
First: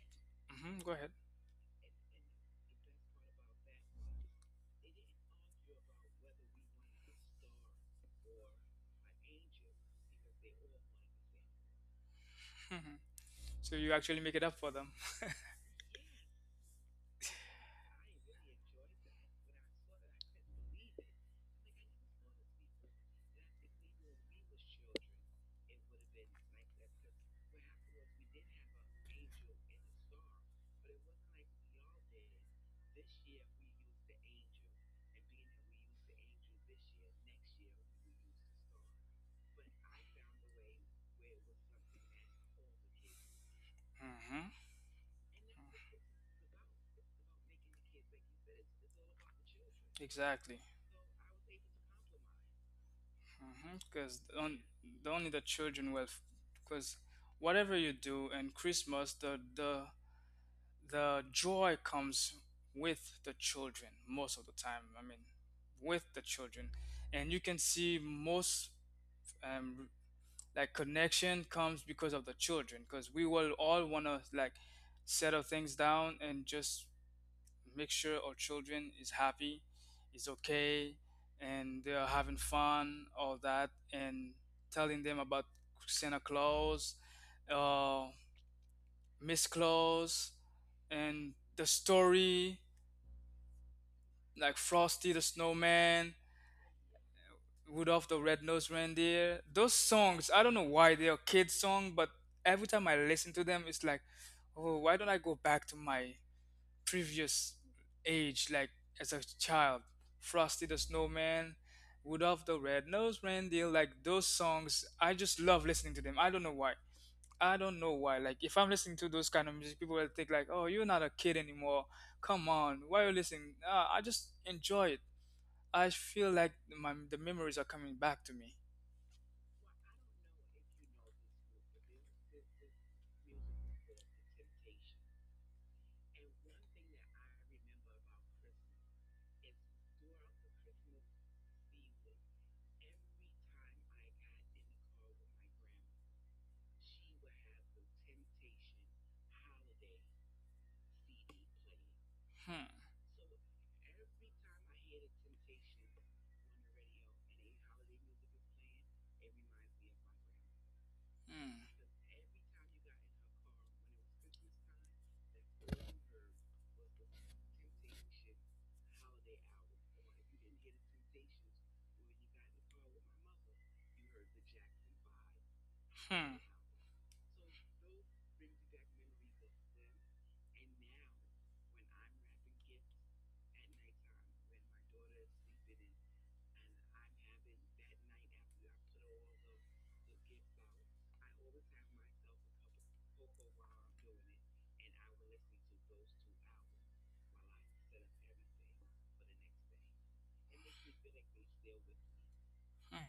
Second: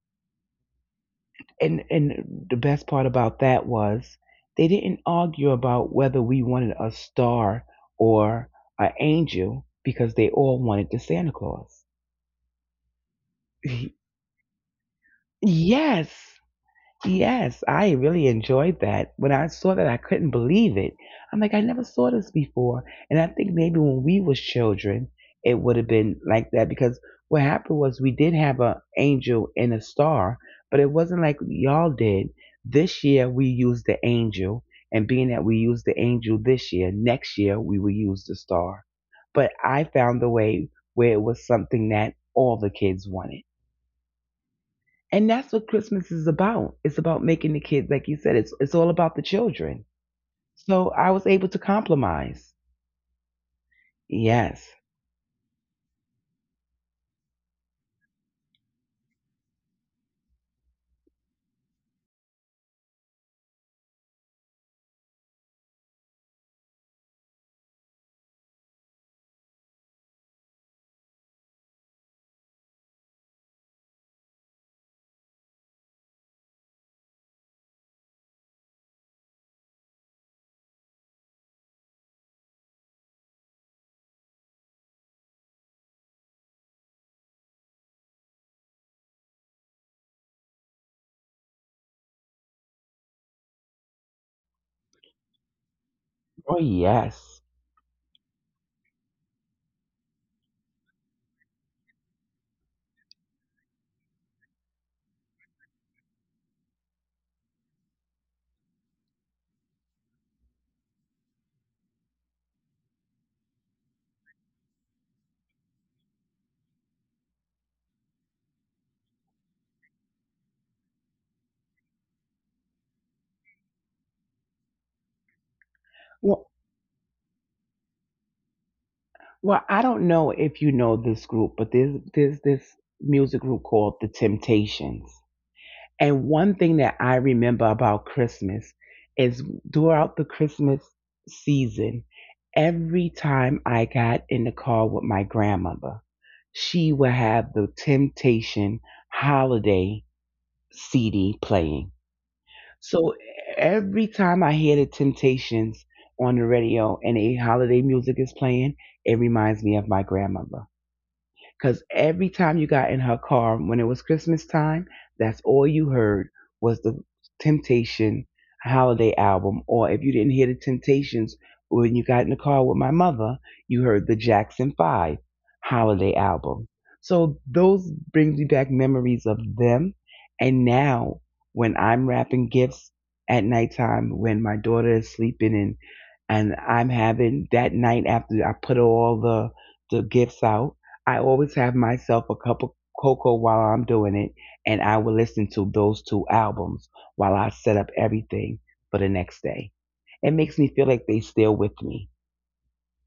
Speaker 1: mhm, go ahead.
Speaker 2: And the best part about that was they didn't argue about whether we wanted a star or an angel, because they all wanted the Santa Claus.
Speaker 1: So you actually make it up for them.
Speaker 2: Yes, yes, I really enjoyed that. When I saw that, I couldn't believe it. I'm like, I never saw this before. And I think maybe when we was children, it would have been like that, because what happened was we did have a angel and a star, but it wasn't like y'all did. This year we used the angel, and being that we used the angel this year, next year we will use the star. But I found the way where it was something that all the kids wanted.
Speaker 1: Hmm.
Speaker 2: And that's what Christmas is about. It's about making the kids, like you said, it's all about the children.
Speaker 1: Exactly.
Speaker 2: So I was able to compromise.
Speaker 1: Because on
Speaker 2: Yes.
Speaker 1: the only the children will, because whatever you do in Christmas, the joy comes with the children most of the time. I mean, with the children, and you can see most um, like connection comes because of the children. Because we will all wanna like settle things down and just make sure our children is happy, is okay, and they are having fun, all that, and telling them about Santa Claus, uh, Miss Claus, and the story like Frosty the Snowman,
Speaker 2: Oh yes.
Speaker 1: Rudolph the Red-Nosed Reindeer. Those songs, I don't know why they are kids' song, but every time I listen to them, it's like, oh, why don't I go back to my previous age, like as a child. Frosty the Snowman, Rudolph the Red-Nosed Reindeer, like those songs, I just love listening to them. I don't know why. I don't know why. Like if I'm listening to those kind of music, people will think like, "Oh, you're not a kid anymore. Come on, why are you listening?" I just enjoy it. I feel
Speaker 2: Well
Speaker 1: like my the memories are coming back to me.
Speaker 2: well, I don't know if you know this group, but there's this music group called The Temptations. And one thing that I remember about Christmas is, throughout the Christmas season, every time I got in the car with my grandmother, she would have the Temptation Holiday CD playing.
Speaker 1: Hmm.
Speaker 2: So every time I hear the Temptations on the radio and a holiday music is playing, it reminds me of my grandmother.
Speaker 1: Hmm.
Speaker 2: Because every time you got in her car when it was Christmas time, that's all you heard was the Temptation holiday album. Or if you didn't hear the Temptations when you got in the car with my mother, you heard the Jackson 5 holiday
Speaker 1: Hmm.
Speaker 2: album. So those brings me back memories of them. And now, when I'm wrapping gifts at nighttime, when my daughter is sleeping, and I'm having that night after I put all the gifts out, I always have myself a cup of cocoa while I'm doing it, and I will listen to those two albums while I set up everything for the next day. It makes me feel like they still with me.
Speaker 1: Hmm.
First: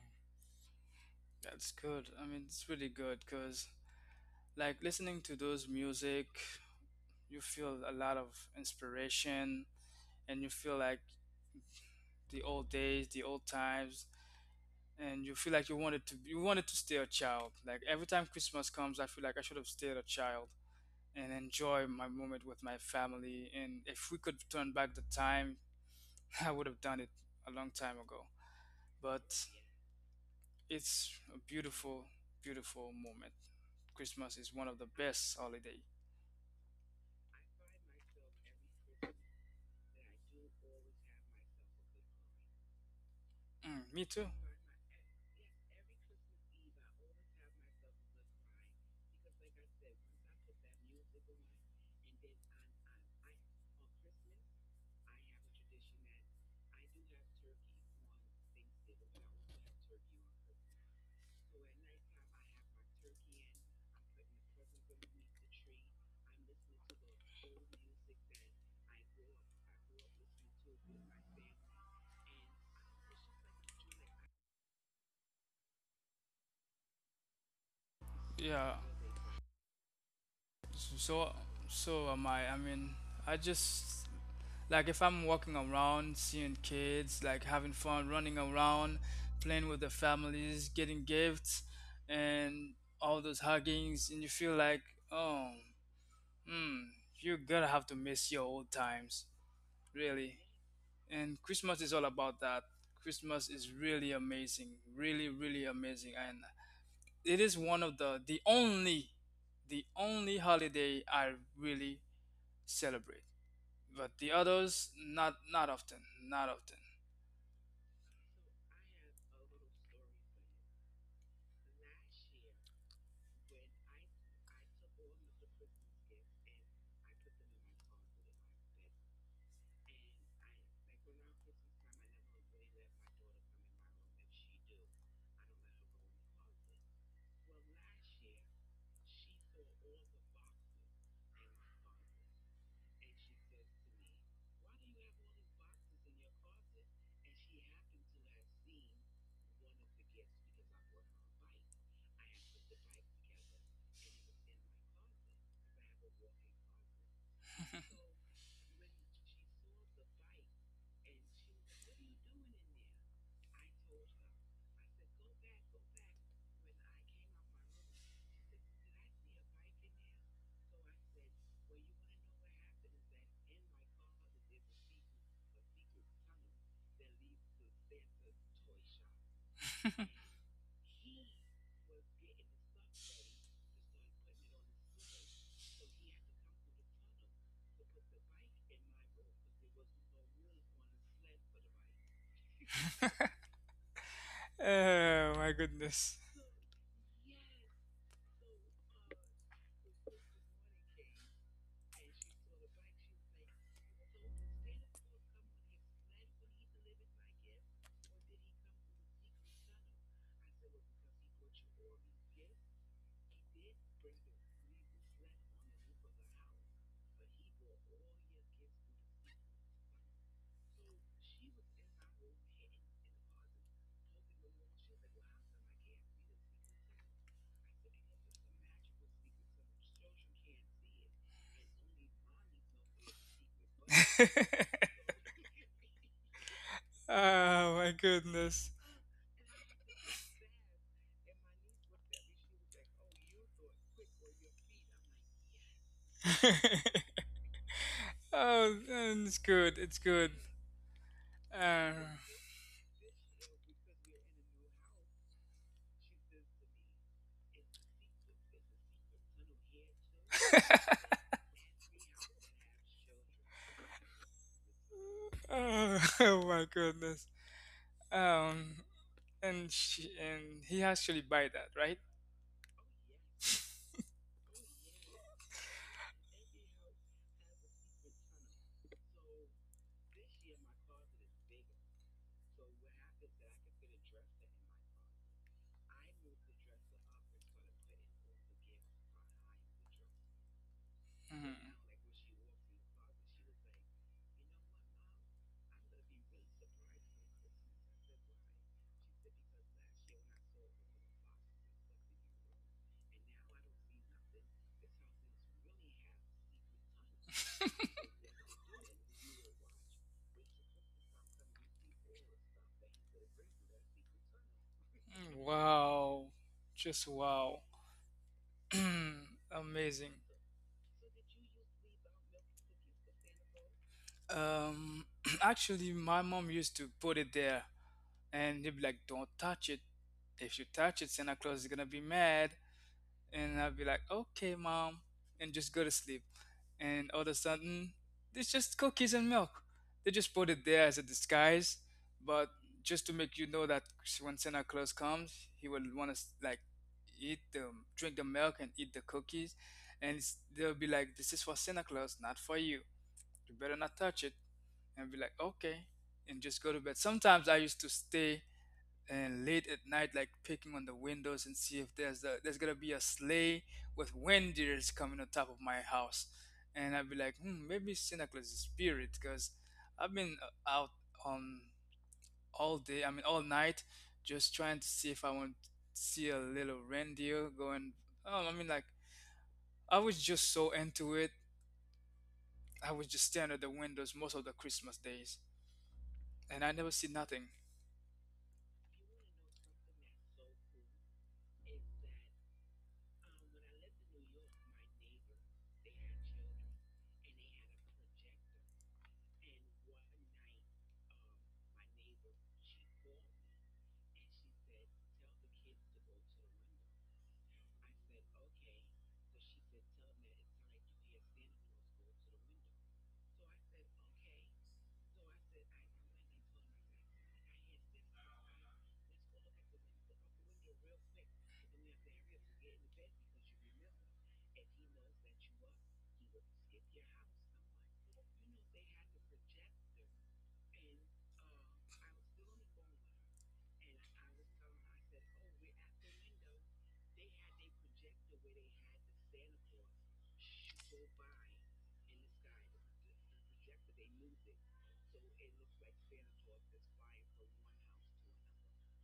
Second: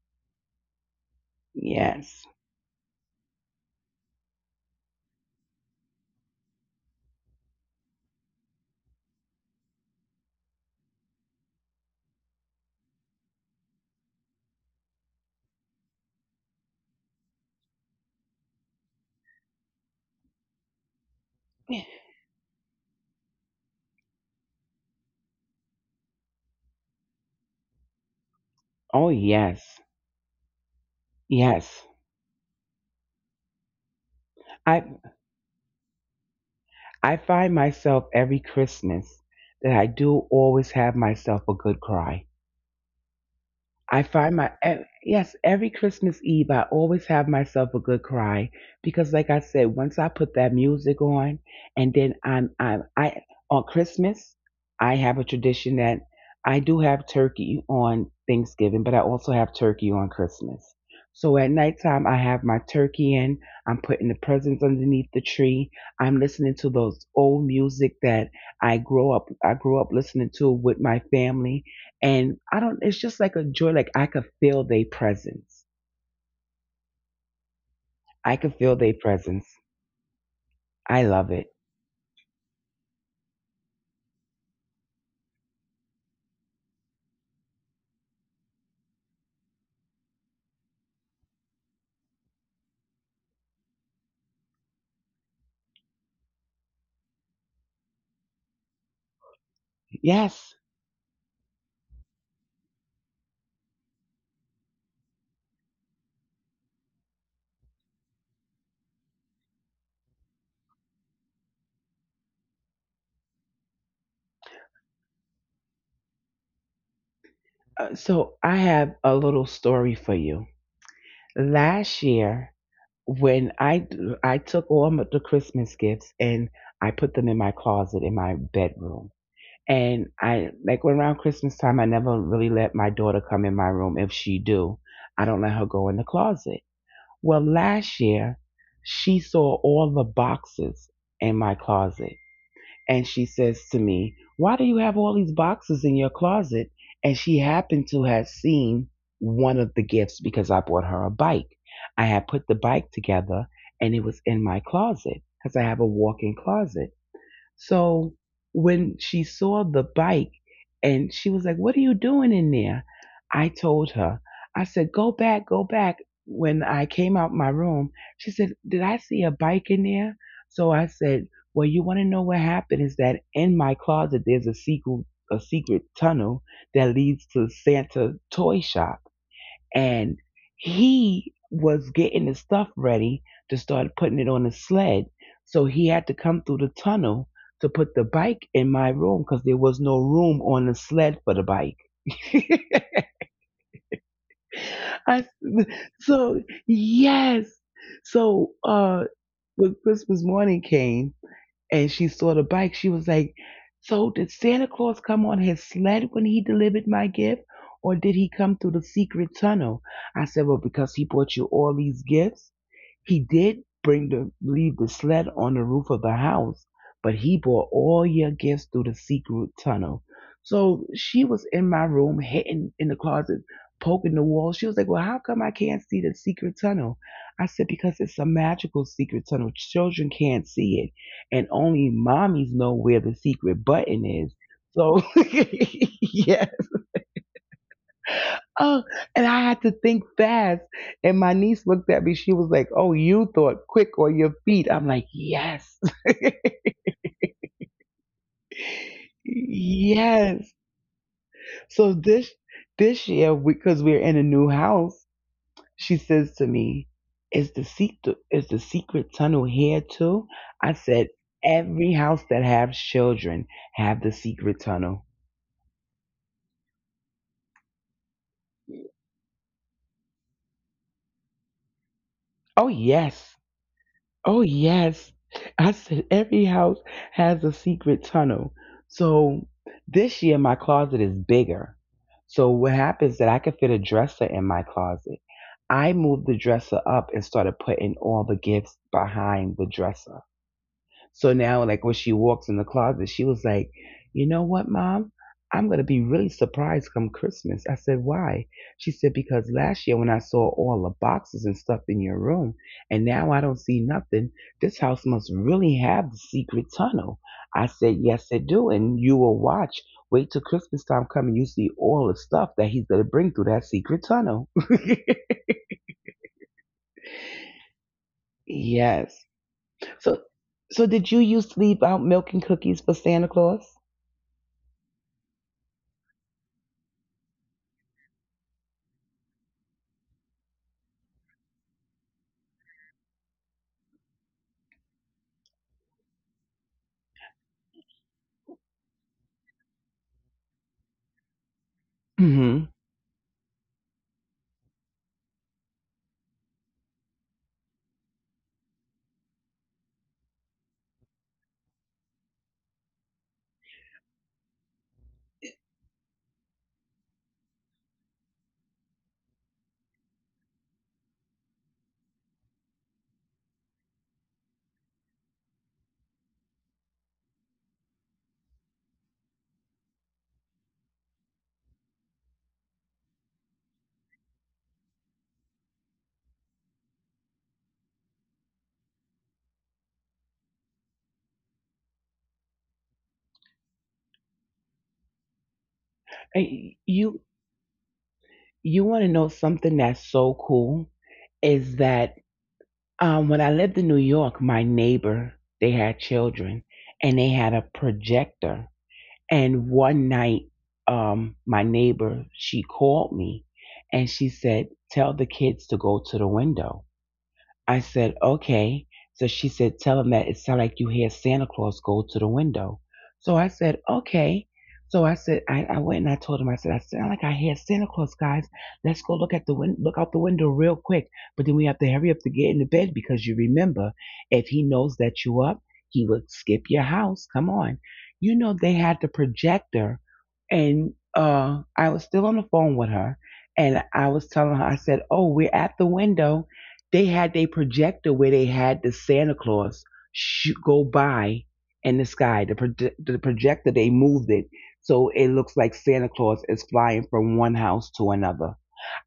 Speaker 1: That's good.
Speaker 2: Yes.
Speaker 1: I mean, it's really good because like listening to those music you feel a lot of inspiration and you feel like the old days, the old times, and you feel like you wanted to stay a child. Like every time Christmas comes, I feel like I should have stayed a child and enjoy my moment with my family. And if we could turn back the time, I would have done it a long time ago.
Speaker 2: Oh
Speaker 1: But
Speaker 2: yes.
Speaker 1: it's a
Speaker 2: Yes.
Speaker 1: beautiful, beautiful moment. Christmas is one of
Speaker 2: I
Speaker 1: the best holiday.
Speaker 2: I find myself every Christmas that I do always have myself a good cry.
Speaker 1: Mm,
Speaker 2: I
Speaker 1: me too.
Speaker 2: find yes, every Christmas Eve I always have myself a good cry, because like I said, once I put that music on, and then I'm I on Christmas, I have a tradition that I do have turkey on Thanksgiving, but I also have turkey on Christmas. So at nighttime, I have my turkey in, I'm putting the presents underneath the tree. I'm listening to those old music that I grew up listening to with my family, and I don't, it's just like a joy. Like, I could feel their presence. I could feel
Speaker 1: Yeah.
Speaker 2: their presence. I
Speaker 1: So
Speaker 2: love it.
Speaker 1: so am I. I mean, I just like if I'm walking around, seeing kids, like having fun, running around, playing with the families, getting gifts, and all those huggings, and you feel like, oh, hmm, you're gonna have to miss your old times, really.
Speaker 2: Yes.
Speaker 1: And Christmas is all about that. Christmas is really amazing, really, really amazing, and it is one of the only holiday I really celebrate. But the others, not not often, not often.
Speaker 2: So I have a little story for you. Last year, when I took all the Christmas gifts and I put them in my closet in my bedroom, and I like, when around Christmas time, I never really let my daughter come in my room. If she do, I don't let her go in the closet. Well, last year, she saw all the boxes in my closet. And she says to me, "Why do you have all these boxes in your closet?" And she happened to have seen one of the gifts because I bought her a bike. I had put the bike together and it was in my closet because I have a walk in closet. So when she saw the bike and she was like, "What are you doing in there?" I told her, I said, "Go back, go back." When I came out my room, she said, "Did I see a bike in there?" So I said, "Well, you want to know what happened is that in my closet there's a secret tunnel that leads to Santa toy shop, and he was getting his stuff ready to start putting it on the sled. So he had to come through the tunnel to put the bike in my room because there was no room on the sled for the bike." I,
Speaker 1: Oh my goodness!
Speaker 2: so yes, so When Christmas morning came and she saw the bike, she was like, "So did Santa Claus come on his sled when he delivered my gift, or did he come through the secret tunnel?" I said, "Well, because he brought you all these gifts. He did bring the leave the sled on the roof of the house, but he brought all your gifts through the secret tunnel." So she was in my room, hitting in the closet, poking the wall. She was like, "Well, how come I can't see the secret tunnel?" I said, "Because it's a magical secret tunnel. Children can't see it. And only mommies know where the secret button is." So yeah,
Speaker 1: Oh my goodness!
Speaker 2: oh, and I had to think fast. And my niece looked at me. She was like, "Oh, you thought quick or your feet." I'm like, "Yes."
Speaker 1: Oh, and it's good, it's good.
Speaker 2: Yes. So
Speaker 1: Um,
Speaker 2: this year, because we're in a new house, she says to me, "Is the secret tunnel here too?" I said, "Every house that has children have the secret tunnel."
Speaker 1: oh, oh my goodness! Um, and she and he actually buy that, right?
Speaker 2: Oh, yes. Oh, yes. I said every house has a secret tunnel. So this year my closet is bigger. So what happens that I could fit a dresser in my closet. I moved the dresser up and started putting all the gifts behind the dresser. So now,
Speaker 1: Mhm.
Speaker 2: like when she walks in the closet, she was like, "You know what, mom? I'm gonna be really surprised come Christmas." I said, "Why?" She said, "Because last year when I saw all the boxes and stuff in your room, and now I don't see nothing. This house must really have the secret tunnel." I said, "Yes, it do, and you will watch. Wait till Christmas time come and you see all the stuff that he's gonna bring through that secret tunnel."
Speaker 1: Mm, wow, just wow,
Speaker 2: Yes.
Speaker 1: amazing.
Speaker 2: So, so did you used to leave out milk and cookies for Santa Claus?
Speaker 1: Um, Actually, my mom used to put it there and he'd be like, "Don't touch it. If you touch it, Santa Claus is gonna be mad." And I'd be like, "Okay, mom," and just go to sleep. And all of a sudden, it's just cookies and milk. They just put it there as a disguise, but just to make you know that when Santa Claus comes, he will want to like eat the drink the milk and eat the cookies, and it's, they'll be like, "This is for Santa Claus, not for you. You better not touch it." And be like, "Okay," and just go to bed. Sometimes I used to stay and late at night, like picking on the windows and see if there's gonna be a sleigh with reindeers coming on top of my house, and I'd be like, hmm, maybe it's Santa Claus is spirit, because I've been out on all day, I mean all night, just trying to see if I want to see a little reindeer going. I mean like I was just so into it. I was just staring at the windows most of the Christmas days, and I
Speaker 2: Hey,
Speaker 1: never see
Speaker 2: You
Speaker 1: nothing.
Speaker 2: you want to know something that's so cool is that when I lived in New York, my neighbor they had children and they had a projector. And one night, my neighbor she called me and she said, "Tell the kids to go to the window." I said, "Okay." So she said, tell him that it sounded like you heard Santa Claus go to the window. So I said, "Okay." So I said, I went and I told him, I said, "I sound like I hear Santa Claus, guys. Let's go look at the look out the window real quick. But then we have to hurry up to get into bed because you remember, if he knows that you up, he would skip your house. Come on." You know, they had the projector and I was still on the phone with her and I was telling her, I said, "Oh, we're at the window." They had a projector where they had the Santa Claus shoot, go by in the sky. The, the projector, they moved it so it looks like Santa Claus is flying from one house to another.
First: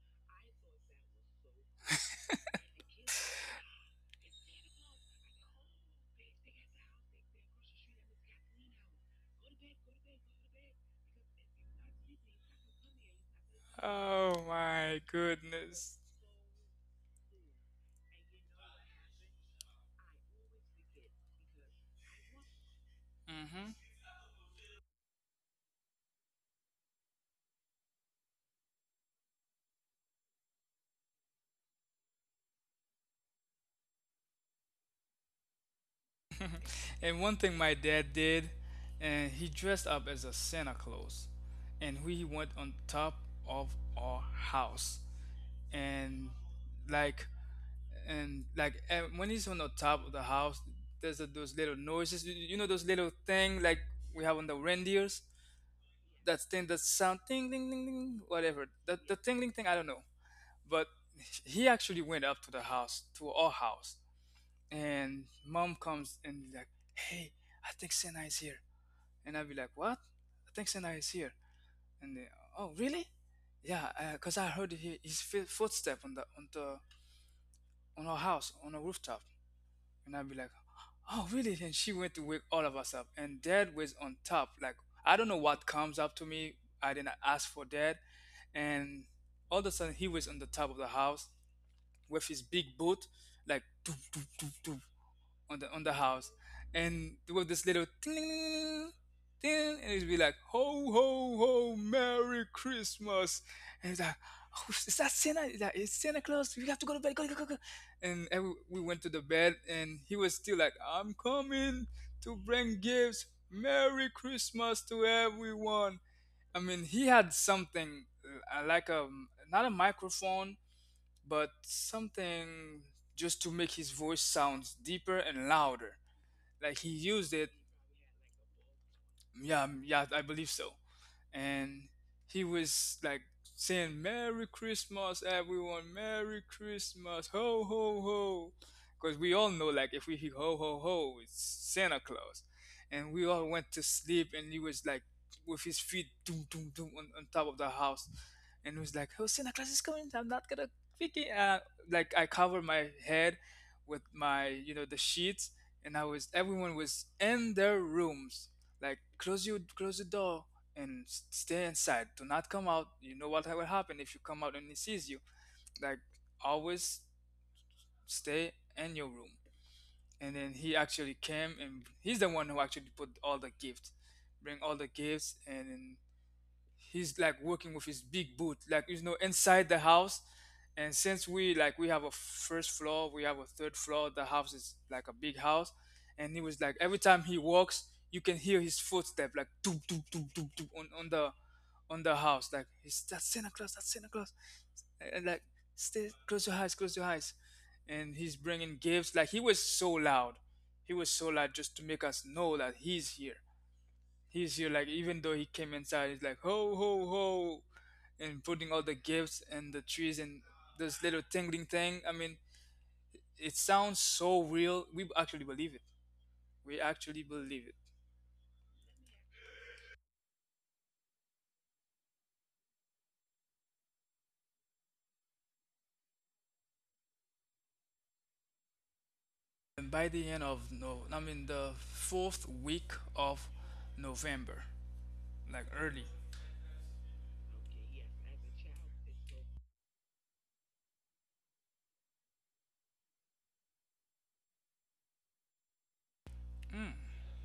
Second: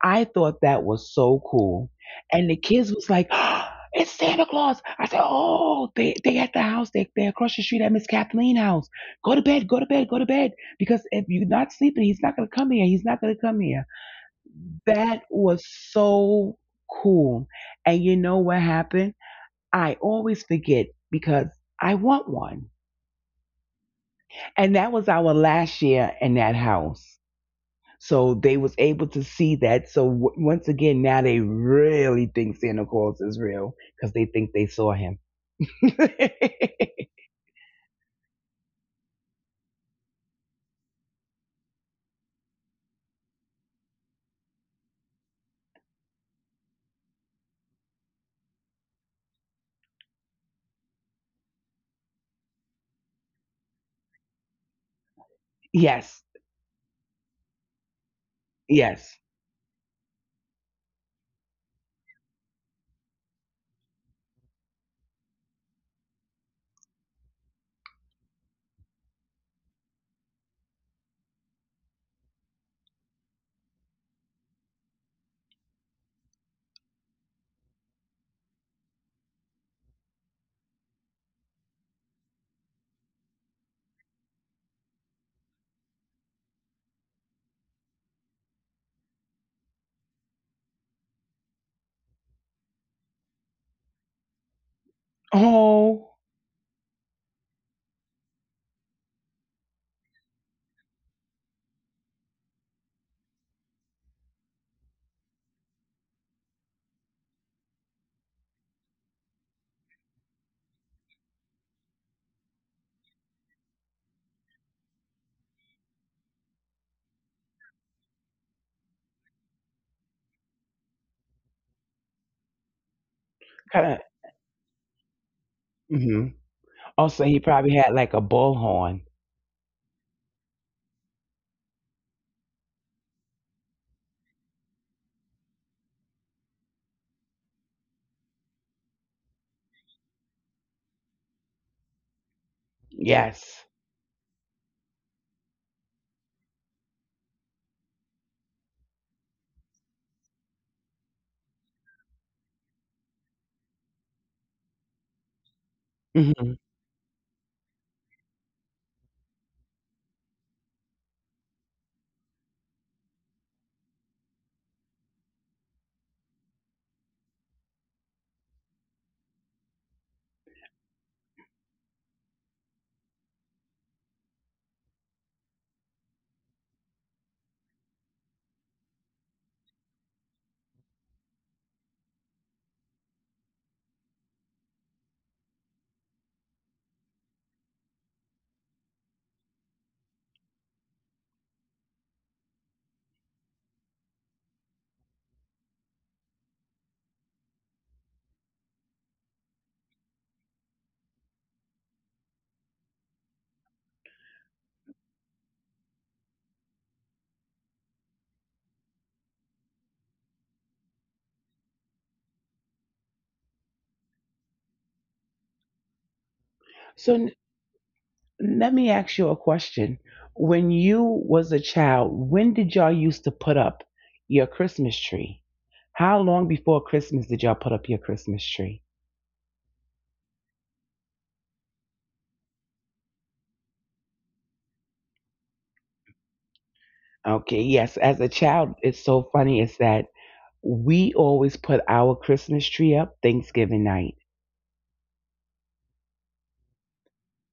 Speaker 2: I thought that was so cool. And the kids was like, "It's Santa Claus." I said, "Oh, they at the house. They, they're across the street at Miss Kathleen house. Go to bed, go to bed, go to bed. Because if you're not sleeping, he's not going to come here. He's not going to come here."
Speaker 1: Oh my
Speaker 2: That was
Speaker 1: goodness.
Speaker 2: so cool. And you know what happened? I always forget because I want one.
Speaker 1: Hmm.
Speaker 2: And that was our last year in that house. So they was able to see that. So once again, now they really think Santa Claus is real because they think they saw him.
Speaker 1: And one thing my dad did, and he dressed up as a Santa Claus, and we went on top of our house, and like when he's on the top of the house, those little noises. You know those little thing like we have on the reindeers.
Speaker 2: Yes,
Speaker 1: That thing that sound ding ding ding ding whatever. That the
Speaker 2: yes.
Speaker 1: ding ding thing I don't know. But he actually went up to the house to our house, and mom comes and like, hey, I think Santa is here. And I'd be like, what? I think Santa is here. And they, oh, really? Yeah, because I heard he, his footstep on the on our house on a rooftop. And I'd be like, oh, really? And she went to wake all of us up. And Dad was on top. Like I don't know what comes up to me. I didn't ask for Dad. And all of a sudden, he was on the top of the house with his big boot, like doop, doop, doop, doop, on the house,
Speaker 2: Oh,
Speaker 1: and there was this little ting, ting, and it'd be like ho ho ho, Merry Christmas, and it's like. Oh, is that Santa? Is like, it's Santa Claus? We have to go to bed. Go, go, go, go. And every, we went to the bed, and he was still like, "I'm coming to bring gifts. Merry Christmas to everyone." I mean, he had something like a not a microphone, but something just to make his
Speaker 2: kind of.
Speaker 1: voice sounds deeper and louder.
Speaker 2: Hmm.
Speaker 1: Like he
Speaker 2: Also,
Speaker 1: used
Speaker 2: he
Speaker 1: it
Speaker 2: probably had like a bullhorn.
Speaker 1: yeah yeah I believe so and he was like saying Merry Christmas everyone Merry Christmas ho ho ho because we all know like if we hear ho ho ho it's Santa Claus and we all
Speaker 2: Yes.
Speaker 1: went to sleep and he was like with his feet doom doom doom on top of the house and he was like oh Santa Claus is coming I'm not gonna pick it like I covered my head with my you know the sheets and I was
Speaker 2: Hmm.
Speaker 1: everyone was in their rooms like close you close the door and stay inside. Do not come out. You know what will happen if you come out and he sees you. Like always stay in your room. And then he actually came and he's the one who actually put all the gifts, bring all the gifts and then he's like working with his big boot like you know inside the house and since we like we have a first floor we have a third floor the house is like a big house and he was like every time he walks you can hear his footstep like doop doop doop doop doop on the house like it's that Santa Claus that's Santa Claus like stay close your eyes and he's bringing gifts like he was so loud, he was so loud just to make us know that he's here. He's here, like, even though he came inside, he's like, ho, ho, ho, and putting all the gifts and the trees and this little tingling thing. I mean, it sounds so real. We actually believe it. We actually
Speaker 2: So,
Speaker 1: believe it.
Speaker 2: let me ask you a question. When you was a child, when did y'all used to put up your Christmas tree? How long before Christmas did y'all put up your Christmas tree?
Speaker 1: And by the end of no, I mean the fourth week of November, like early.
Speaker 2: Okay, yes, as a child, it's so funny is that we always put our Christmas tree up Thanksgiving night.
Speaker 1: Mm,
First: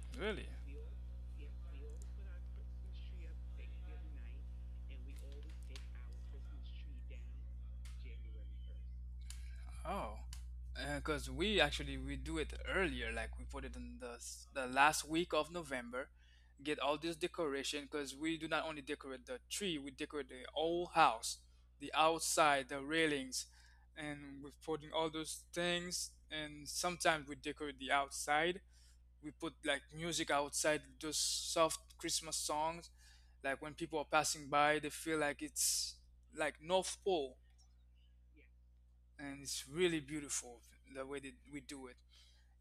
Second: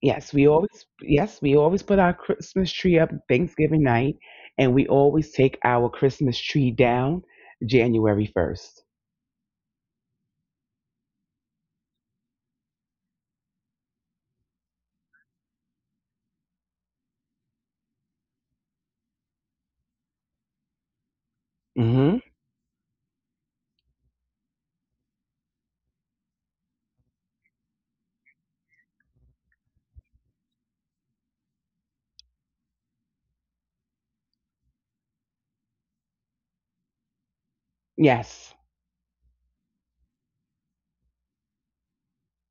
Speaker 2: Yes,
Speaker 1: really?
Speaker 2: we always yes, we always put our Christmas tree up Thanksgiving night and we always take our Christmas tree down January 1st.
Speaker 1: Oh, because we actually we do it earlier. Like we put it in the the last week of November. Get all this decoration because we do not only decorate the tree, we decorate the whole house, the
Speaker 2: Mhm.
Speaker 1: outside, the railings, and we're putting all those things. And sometimes we decorate the outside. We put like music outside, those soft Christmas songs. Like when people are passing by, they feel like it's like North Pole
Speaker 2: Yes.
Speaker 1: and it's really beautiful the way that we do it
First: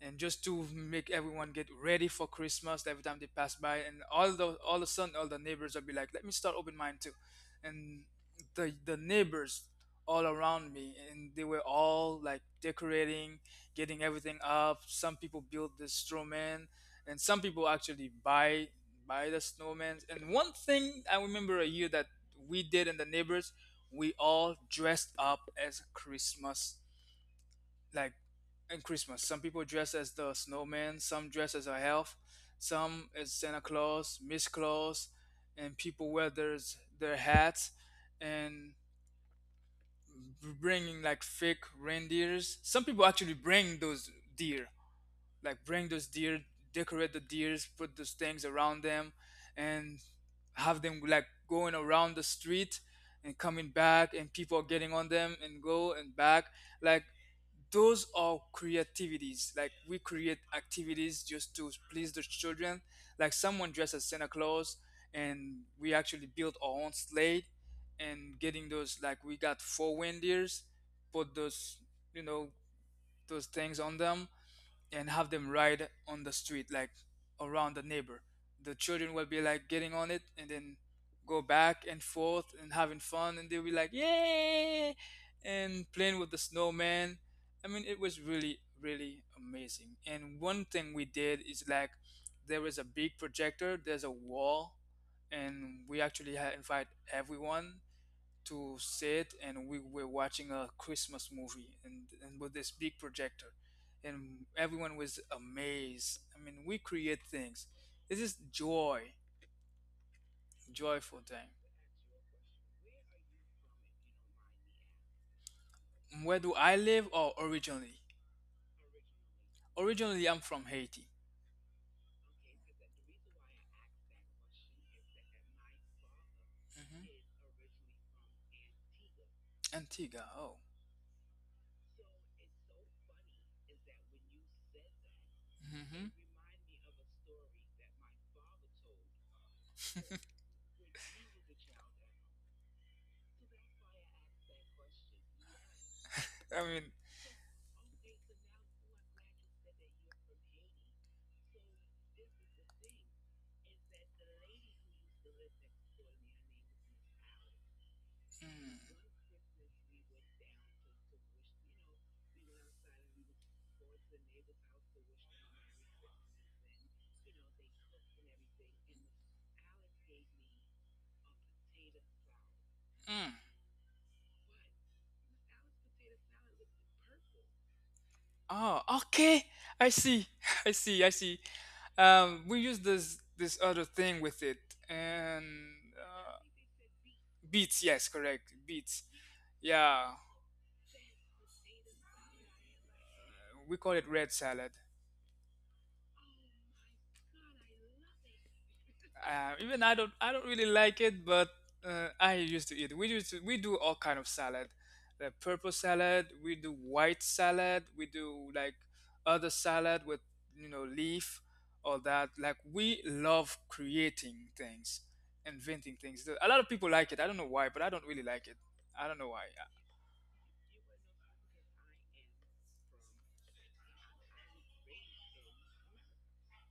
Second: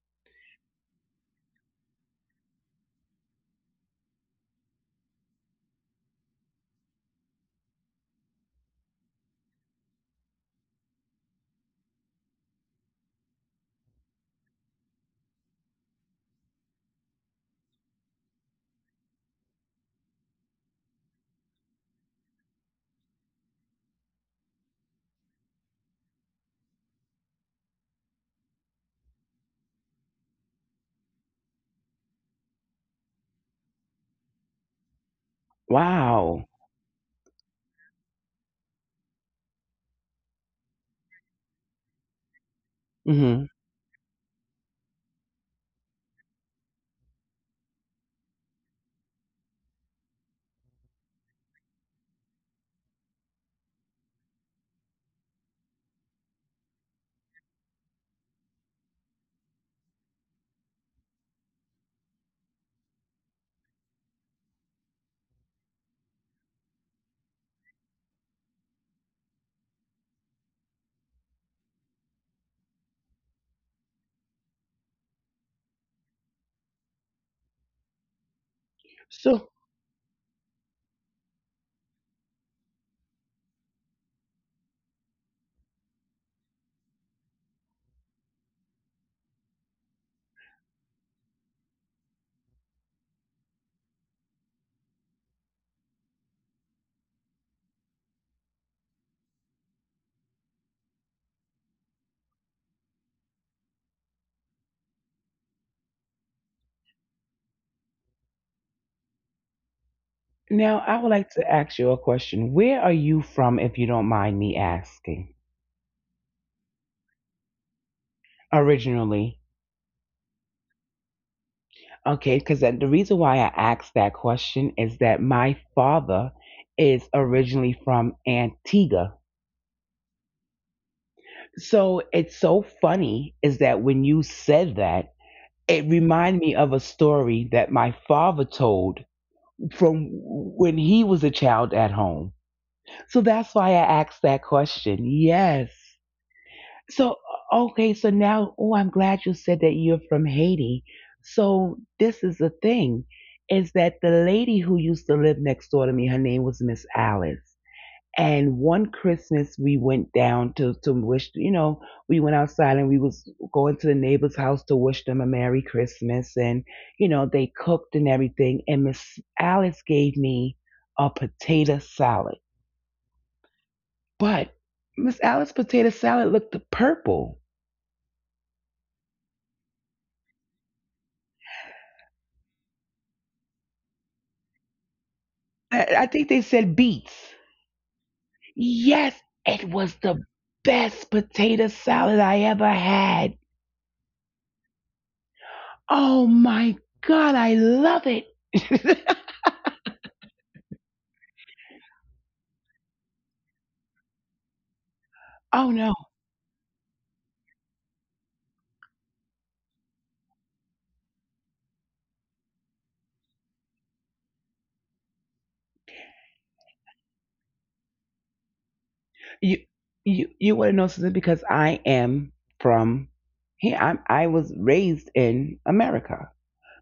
Speaker 1: and just to make everyone get ready for Christmas every time they pass by, and all the all of a sudden all the neighbors will be like, "Let me start open mine too," and the neighbors all around me, and they were all like decorating, getting everything up. Some people build the snowman, and some people actually buy the snowman. And one thing I remember a year that we did, and the neighbors, we all dressed up as Christmas like in Christmas. Some people dress as the snowman, some dress as a elf, some as Santa Claus, Miss Claus, and people wear
Speaker 2: Wow.
Speaker 1: their hats and bringing like fake reindeers. Some people actually
Speaker 2: Mhm.
Speaker 1: deer bring those deer, decorate the deers, put those things around them, and have them like going around the street and coming back, and people are getting on them and go and back. Like those are creativities. Like we create activities just to please the children. Like someone dressed as Santa Claus, and we actually built our own sled and getting those like we got four reindeers, put those you know those things on them and have them ride on the street, like around the neighbor. The children will be
Speaker 2: So
Speaker 1: like getting on it and then go back and forth and having fun, and they'll be like, yay! And playing with the snowman. I mean, it was really, really amazing. And one thing we did is like there was a big projector, there's a wall, and we actually had invite everyone to sit and we were watching a Christmas movie and with this big projector, and everyone was amazed. I mean, we create things. This is joy,
Speaker 2: now I would
Speaker 1: joyful
Speaker 2: like to
Speaker 1: time.
Speaker 2: ask you a question. Where are you from, if you don't mind me asking?
Speaker 1: Where do I live? Oh, originally,
Speaker 2: Originally.
Speaker 1: originally I'm from Haiti.
Speaker 2: Okay, because the reason why I asked that question is that my father is
Speaker 1: Hmm.
Speaker 2: originally from Antigua.
Speaker 1: Antigua. Oh.
Speaker 2: So it's so funny is that when you said that, it
Speaker 1: Hmm.
Speaker 2: reminded me of a story that my father told from when he was a child at home. So that's why I asked that question. Yes.
Speaker 1: I mean.
Speaker 2: So, okay, so now, oh, I'm glad you said that you're from Haiti. So, this is the thing is that the lady who used to live next door to me, her name was Miss Alice. And
Speaker 1: mm,
Speaker 2: one Christmas, we went down to wish, you know, we went outside and we was going to the neighbor's house to wish them a Merry Christmas. And, you know, they cooked and everything. And Miss Alice gave me a potato salad.
Speaker 1: mm.
Speaker 2: But Miss Alice's potato salad looked purple.
Speaker 1: Oh, okay. I see. I see. I see. We use this other thing with it, and
Speaker 2: I think
Speaker 1: uh,
Speaker 2: they said beets.
Speaker 1: beets, yes, correct. Beets.
Speaker 2: Yes, it was
Speaker 1: Yeah,
Speaker 2: the best potato salad I ever had.
Speaker 1: we call it red salad.
Speaker 2: Oh my God, I love it.
Speaker 1: Even I don't really like it, but I used to eat. We do all kind of salad, the
Speaker 2: Oh
Speaker 1: purple
Speaker 2: no,
Speaker 1: salad. We do white salad. We do like other salad with, you know, leaf, all that. Like we love creating things, inventing things. A lot of people like it. I don't know why, but I don't really like it. I don't know why.
Speaker 2: you you want to know something? Because I am from here. I was raised in America.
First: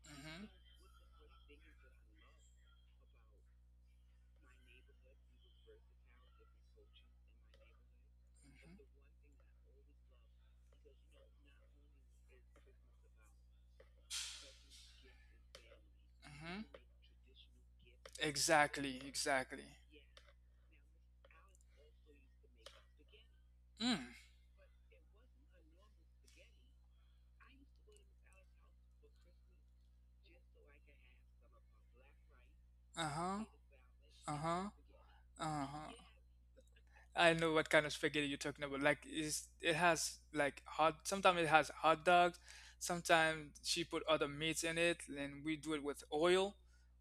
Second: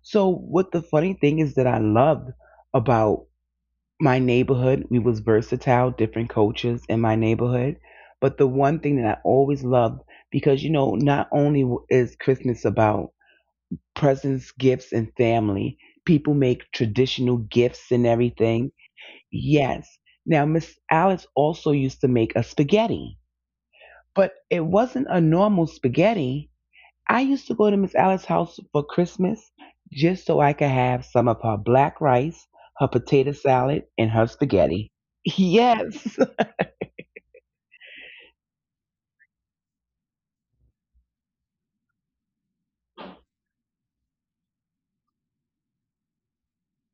Speaker 2: So
Speaker 1: Hmm.
Speaker 2: what the funny thing is that I loved about my neighborhood we was versatile different cultures in my neighborhood, but the one thing that I always loved, because you know not only is Christmas about presents gifts and family, people
Speaker 1: Hmm.
Speaker 2: make traditional gifts and everything.
Speaker 1: Exactly, exactly.
Speaker 2: Yes. Now Miss Alice also used to make a spaghetti,
Speaker 1: Mm.
Speaker 2: but it wasn't a normal spaghetti. I used to go to Miss Alice's house for Christmas just so I could have some of her black rice, her
Speaker 1: Uh
Speaker 2: potato
Speaker 1: huh.
Speaker 2: salad, and her
Speaker 1: Uh huh.
Speaker 2: spaghetti.
Speaker 1: Uh huh.
Speaker 2: Yes.
Speaker 1: I know what kind of spaghetti you're talking about. Like, is it has like hot? Sometimes it has hot dogs. Sometimes she put other meats in it, and we do it with oil.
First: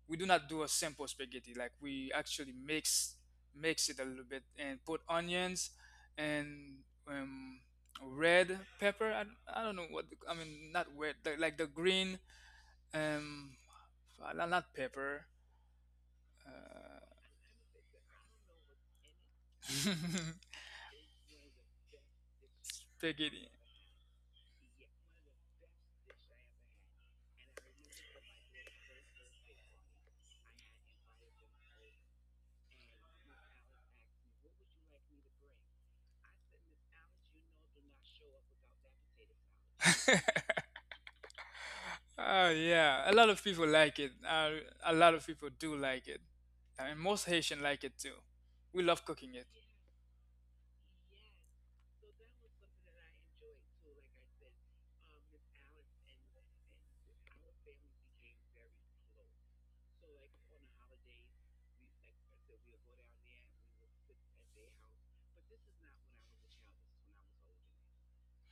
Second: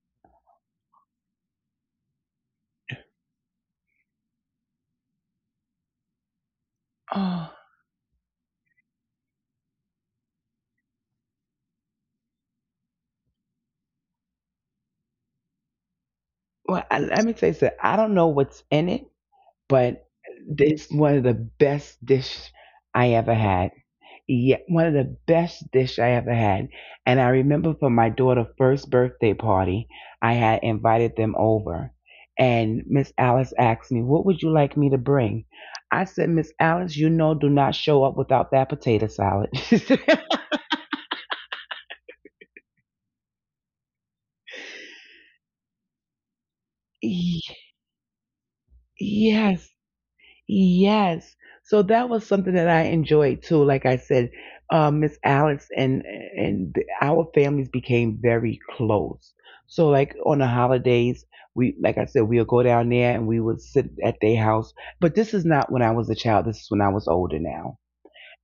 Speaker 1: We do not do a simple spaghetti. Like we actually mix it a little bit and put onions and
Speaker 2: Oh,
Speaker 1: um, red pepper. I don't know I mean. Not red, the, like the green, um, not pepper.
Speaker 2: well, I, let me tell you something. I don't know what's in it, but it's one of the best dish I ever
Speaker 1: Spaghetti.
Speaker 2: had. Yeah, one of the best dish I ever had. And I remember for my daughter's first birthday party, I had invited them over. And Miss Alice asked me, "What would you like me to bring?" I said, "Miss Alice, you know, do not show up without that potato salad."
Speaker 1: Oh yeah, a lot of people like it. A lot of people do like it. I mean, most
Speaker 2: Y-
Speaker 1: Haitian like it too. We love cooking it.
Speaker 2: yes. Yes. So that was something that I enjoyed too. Like I said, Miss Alice and our families became very close. So like on the holidays, we like I said, we'll go down there and we would sit at their house. But this is not when I was a child. This is when I was older now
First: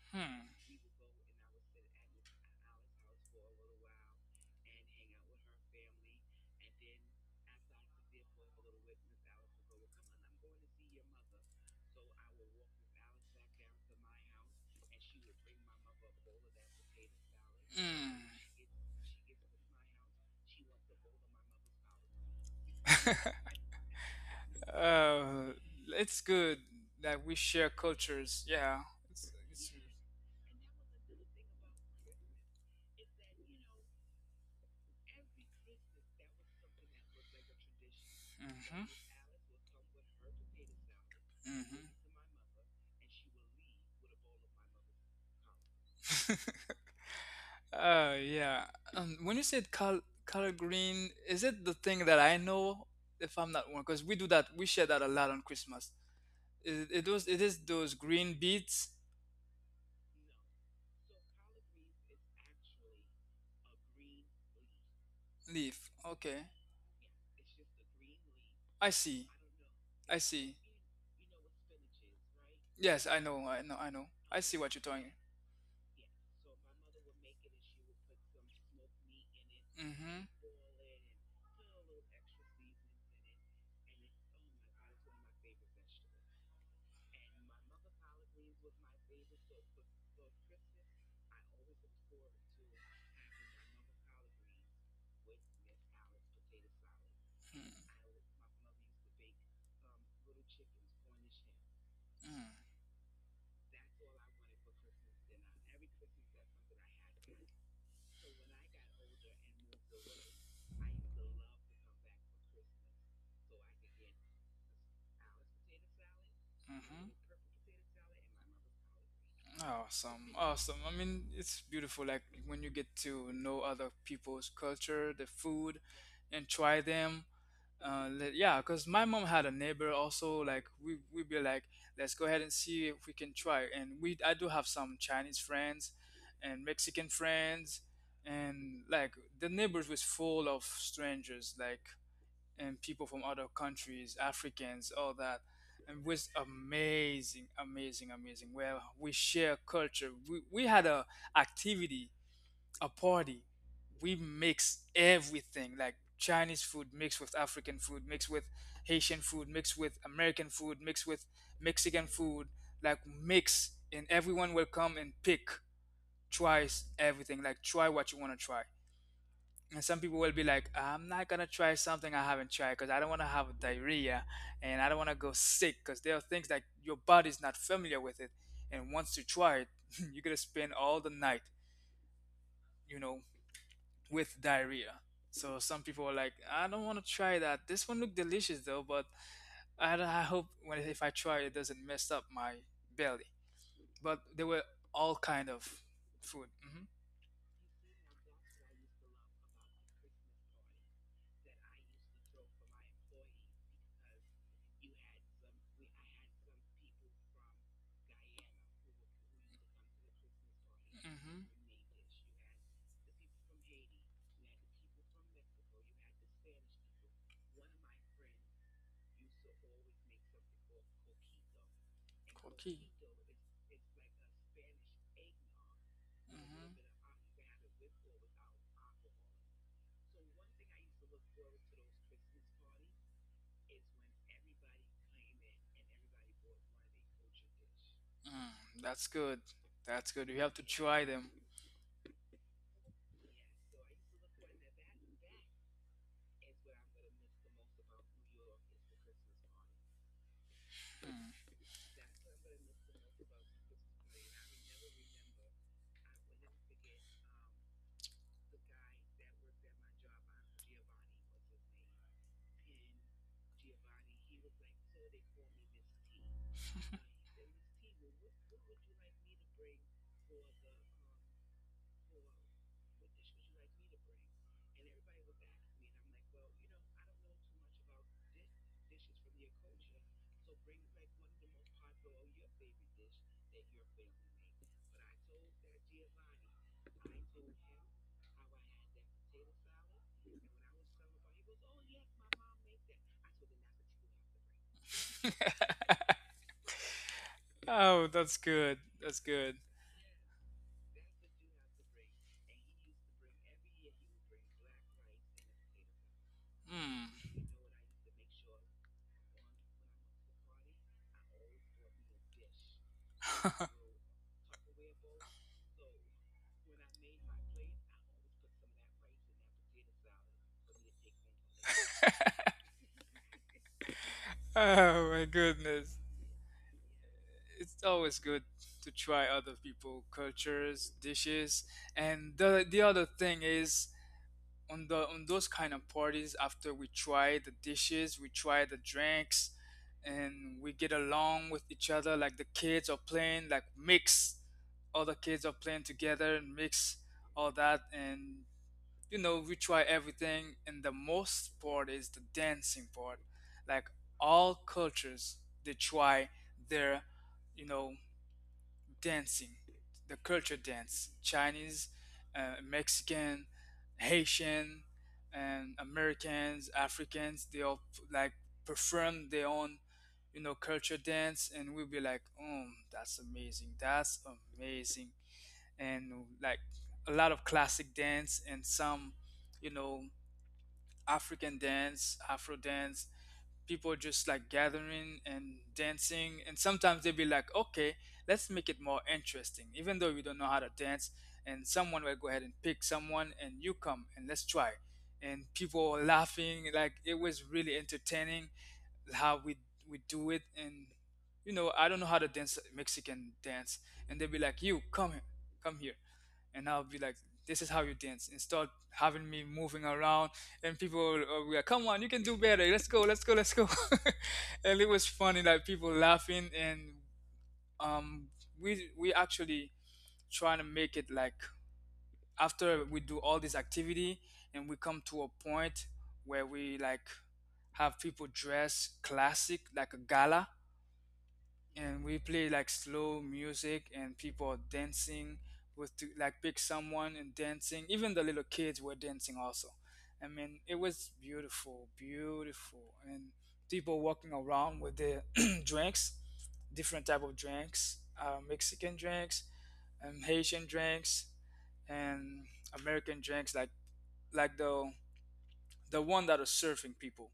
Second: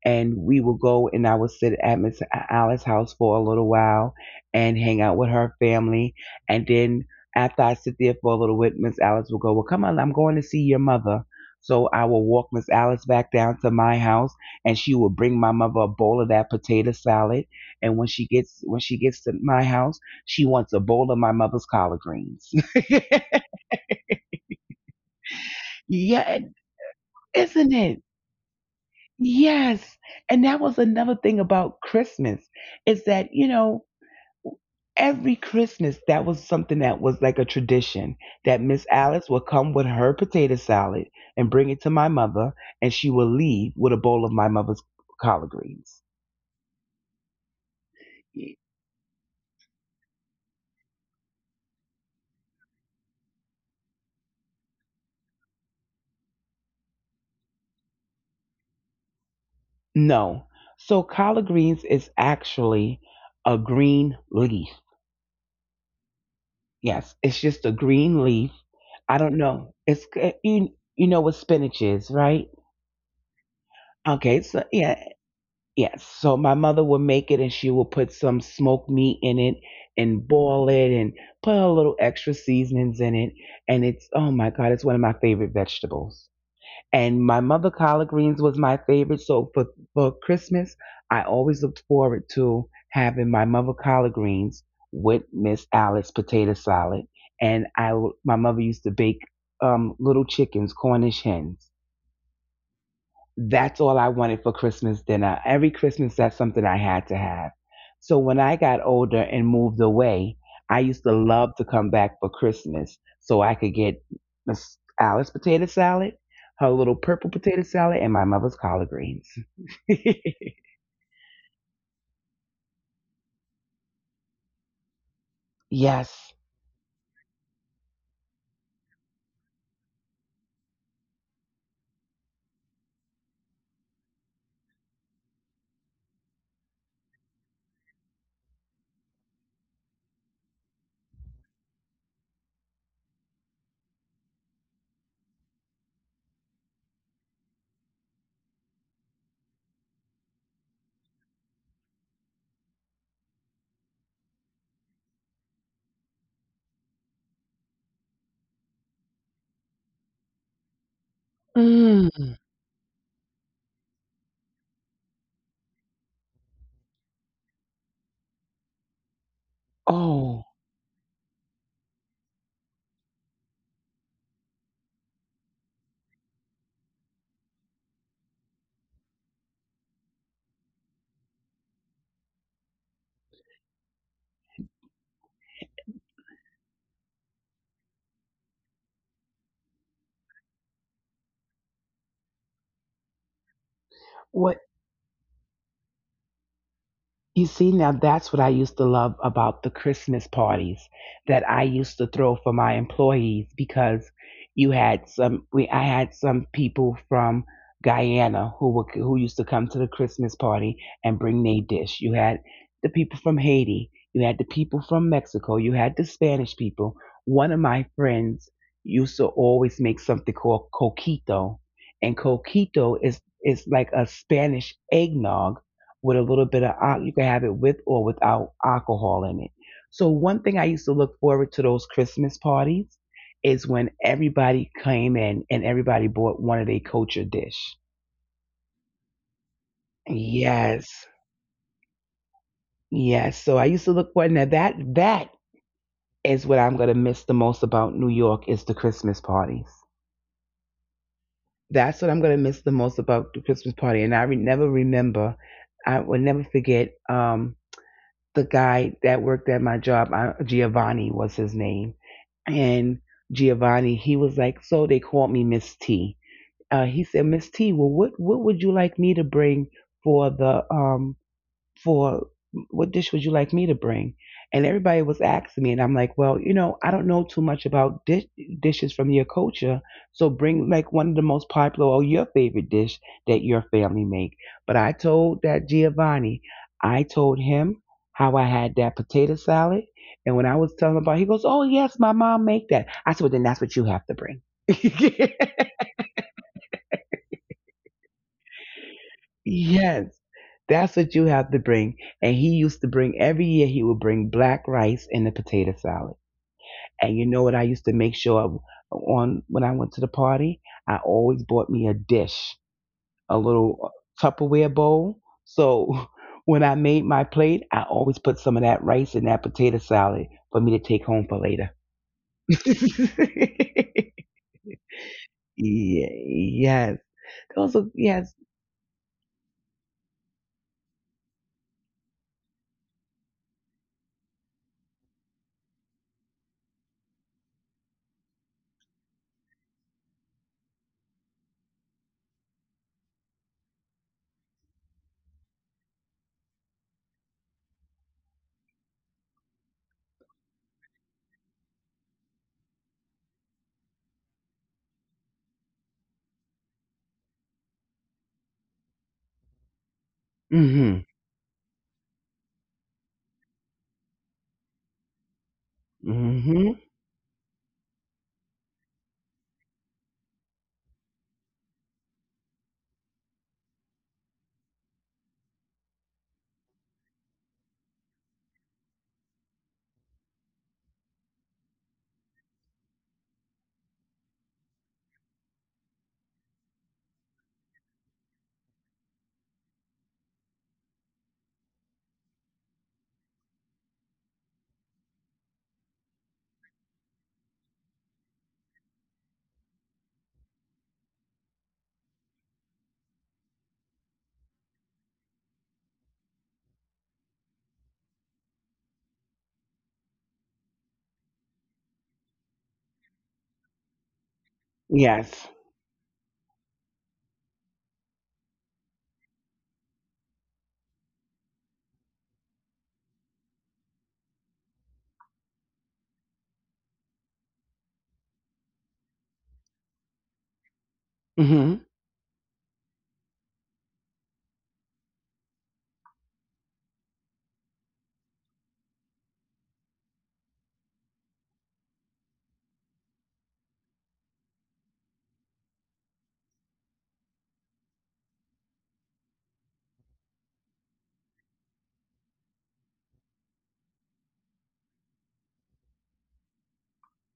Speaker 2: and
Speaker 1: Hmm.
Speaker 2: we would go and I would sit at Miss Alice's house for a little while and hang out with her family. And then after I sit there for a little bit, Miss Alice would go, "Well, come on, I'm going to see your mother." So I would walk Miss Alice back down to my house and she would bring my mother a bowl of that potato salad. And when she
Speaker 1: Mm.
Speaker 2: gets when she gets to my house, she wants a bowl of my mother's collard greens.
Speaker 1: Uh, it's
Speaker 2: Yeah,
Speaker 1: good that we
Speaker 2: isn't
Speaker 1: share
Speaker 2: it?
Speaker 1: cultures. Yeah. It's, it's,
Speaker 2: Yes. And that was another thing about Christmas is that, you know, every Christmas, that was something that was like a tradition that Miss Alice would come with her potato salad and bring it to my
Speaker 1: hmm.
Speaker 2: mother, and she would leave with a bowl of my mother's collard greens.
Speaker 1: Oh yeah. When you said color green, is it the thing that I know? If I'm not wrong, because we do that, we share that a lot on Christmas. It is those green beets
Speaker 2: No. So, collard greens is actually a green leaf.
Speaker 1: leaf. Okay,
Speaker 2: Yes, it's just a green leaf.
Speaker 1: I
Speaker 2: I
Speaker 1: see.
Speaker 2: don't know. It's,
Speaker 1: I
Speaker 2: eh,
Speaker 1: see.
Speaker 2: you know what spinach is, right?
Speaker 1: Yes, I know. I know. I know.
Speaker 2: Okay,
Speaker 1: I
Speaker 2: so
Speaker 1: see what you're
Speaker 2: yeah.
Speaker 1: talking.
Speaker 2: Yes. So my mother would make it and she would put some smoked meat in it and
Speaker 1: Mm-hmm.
Speaker 2: boil it and put a little extra seasonings in it. And it's, oh my God, it's one of my favorite vegetables. And my mother collard greens was my favorite. So for Christmas, I always looked forward to having my mother collard greens with Miss Alice potato salad. And I, my mother used to bake little chickens, Cornish hens,
Speaker 1: Mm-hmm.
Speaker 2: that's all I wanted for Christmas dinner. Every Christmas, that's something I had to have. So when I got older and moved away, I used to love to come back for Christmas so I could get Miss Alice's potato salad, her little purple
Speaker 1: Mm-hmm.
Speaker 2: potato salad, and my mother's collard greens.
Speaker 1: Awesome, awesome. I mean, it's beautiful. Like when you get to know other people's culture, the food,
Speaker 2: Yes.
Speaker 1: and try them. Yeah, because my mom had a neighbor also. Like we'd be like, let's go ahead and see if we can try. And we I do have some Chinese friends, and Mexican friends, and like the neighbors was full of strangers. Like and people from other countries, Africans, all that. And it was amazing, amazing, amazing. Where we share culture. We had a activity, a party. We mix everything like Chinese food mixed with African food, mixed with Haitian food, mixed with American food, mixed with Mexican
Speaker 2: Mm.
Speaker 1: food, like mix, and everyone will come and pick, tries everything, like try what you want to try. And some people will
Speaker 2: Oh,
Speaker 1: be like, I'm not gonna try something I haven't tried because I don't want to have diarrhea and I don't want to go sick because there are things that your body's not familiar with it. And once you try it, you're gonna spend all the night, you know, with diarrhea. So some people are like, I don't want to try that. This one looked delicious though, but I hope when if I try it, it doesn't mess up my belly. But there
Speaker 2: what.
Speaker 1: were all kind of food. Hmm.
Speaker 2: You see, now that's what I used to love about the Christmas parties that I used to throw for my employees because you had some, we, I had some people from Guyana who who used to come to the Christmas party and bring
Speaker 1: Mhm.
Speaker 2: their dish. You had the people from Haiti. You had the people from Mexico. You had the Spanish people. One of my friends used to always make something called coquito, and
Speaker 1: Cookie.
Speaker 2: coquito is like a Spanish eggnog with a little bit
Speaker 1: Mhm.
Speaker 2: of al- you can have it with or without alcohol in it. So one thing I used to look forward to those Christmas parties is when everybody came in and everybody bought one of their culture dish.
Speaker 1: Mm, that's good. That's good. You have to try
Speaker 2: Yes.
Speaker 1: them.
Speaker 2: Yes. So I used to look forward, now that is what I'm gonna miss the most about New York, is the Christmas parties.
Speaker 1: Mm.
Speaker 2: That's what I'm gonna miss the most about the Christmas party. And I re- never remember, I will never forget. The guy that worked at my job, Giovanni was his name. And Giovanni, he was like, so they called me Miss T. He said, Miss T, well, what would you like me to bring for the for what dish would you like me to bring? And everybody was asking me, and I'm like, well, you know, I don't know too much about dishes from your culture, so bring like one of the most popular or your favorite dish that your family make. But I told that Giovanni, I told him how I had that potato salad, and when I was telling him about it, he goes, oh yes, my mom make that. I said, well, then that's what you have to bring.
Speaker 1: Oh, that's good. That's good.
Speaker 2: Yes, that's what you have to bring. And he used to bring every year. He would bring black rice and a potato salad.
Speaker 1: Hmm.
Speaker 2: And you know what? I used to make sure of- on when I went to the party, I always bought me a dish, a little Tupperware bowl. So when I made my plate, I always put some of that rice and that potato salad for me to take home for later.
Speaker 1: Oh my goodness.
Speaker 2: Yeah, yes, those
Speaker 1: It's
Speaker 2: are
Speaker 1: always
Speaker 2: yes.
Speaker 1: good to try other people cultures, dishes, and the other thing is on the on those kind of parties, after we try the dishes, we try the drinks and we get along with each other, like the kids are playing, like mix, all the kids are playing together and mix all that. And you know, we try everything, and the most part is the dancing part. Like all cultures, they try their, you know, dancing, the culture
Speaker 2: Mhm.
Speaker 1: dance. Chinese, Mexican, Haitian, and Americans,
Speaker 2: Mhm.
Speaker 1: Africans, they all like perform their own, you know, culture dance, and we'll be like, oh, that's amazing, that's amazing. And like a lot of classic dance and some, you know, African dance, Afro dance. People just like gathering and dancing, and sometimes they'll be like, okay, let's make it more interesting, even though you don't know how to dance. And someone will go ahead and pick someone, and you come and let's try. And people were laughing, like it was really entertaining how we do it. And you know, I don't know how to dance Mexican dance, and they'll be like, you come here, come here, and I'll be like, this is how you dance, and start having me moving around, and people will be like, come on, you can do better, let's go, let's go, let's go. And it was funny
Speaker 2: Yes.
Speaker 1: like people laughing. And um we actually trying to make it like after we do all this activity, and we come to a point where we like have people dress classic like a gala,
Speaker 2: Mhm.
Speaker 1: and we play like slow music and people are dancing like pick someone and dancing, even the little kids were dancing also. I mean, it was beautiful, beautiful. And people walking around with their drinks, different type of drinks, Mexican drinks, Haitian drinks, and American drinks, like the one that are serving people,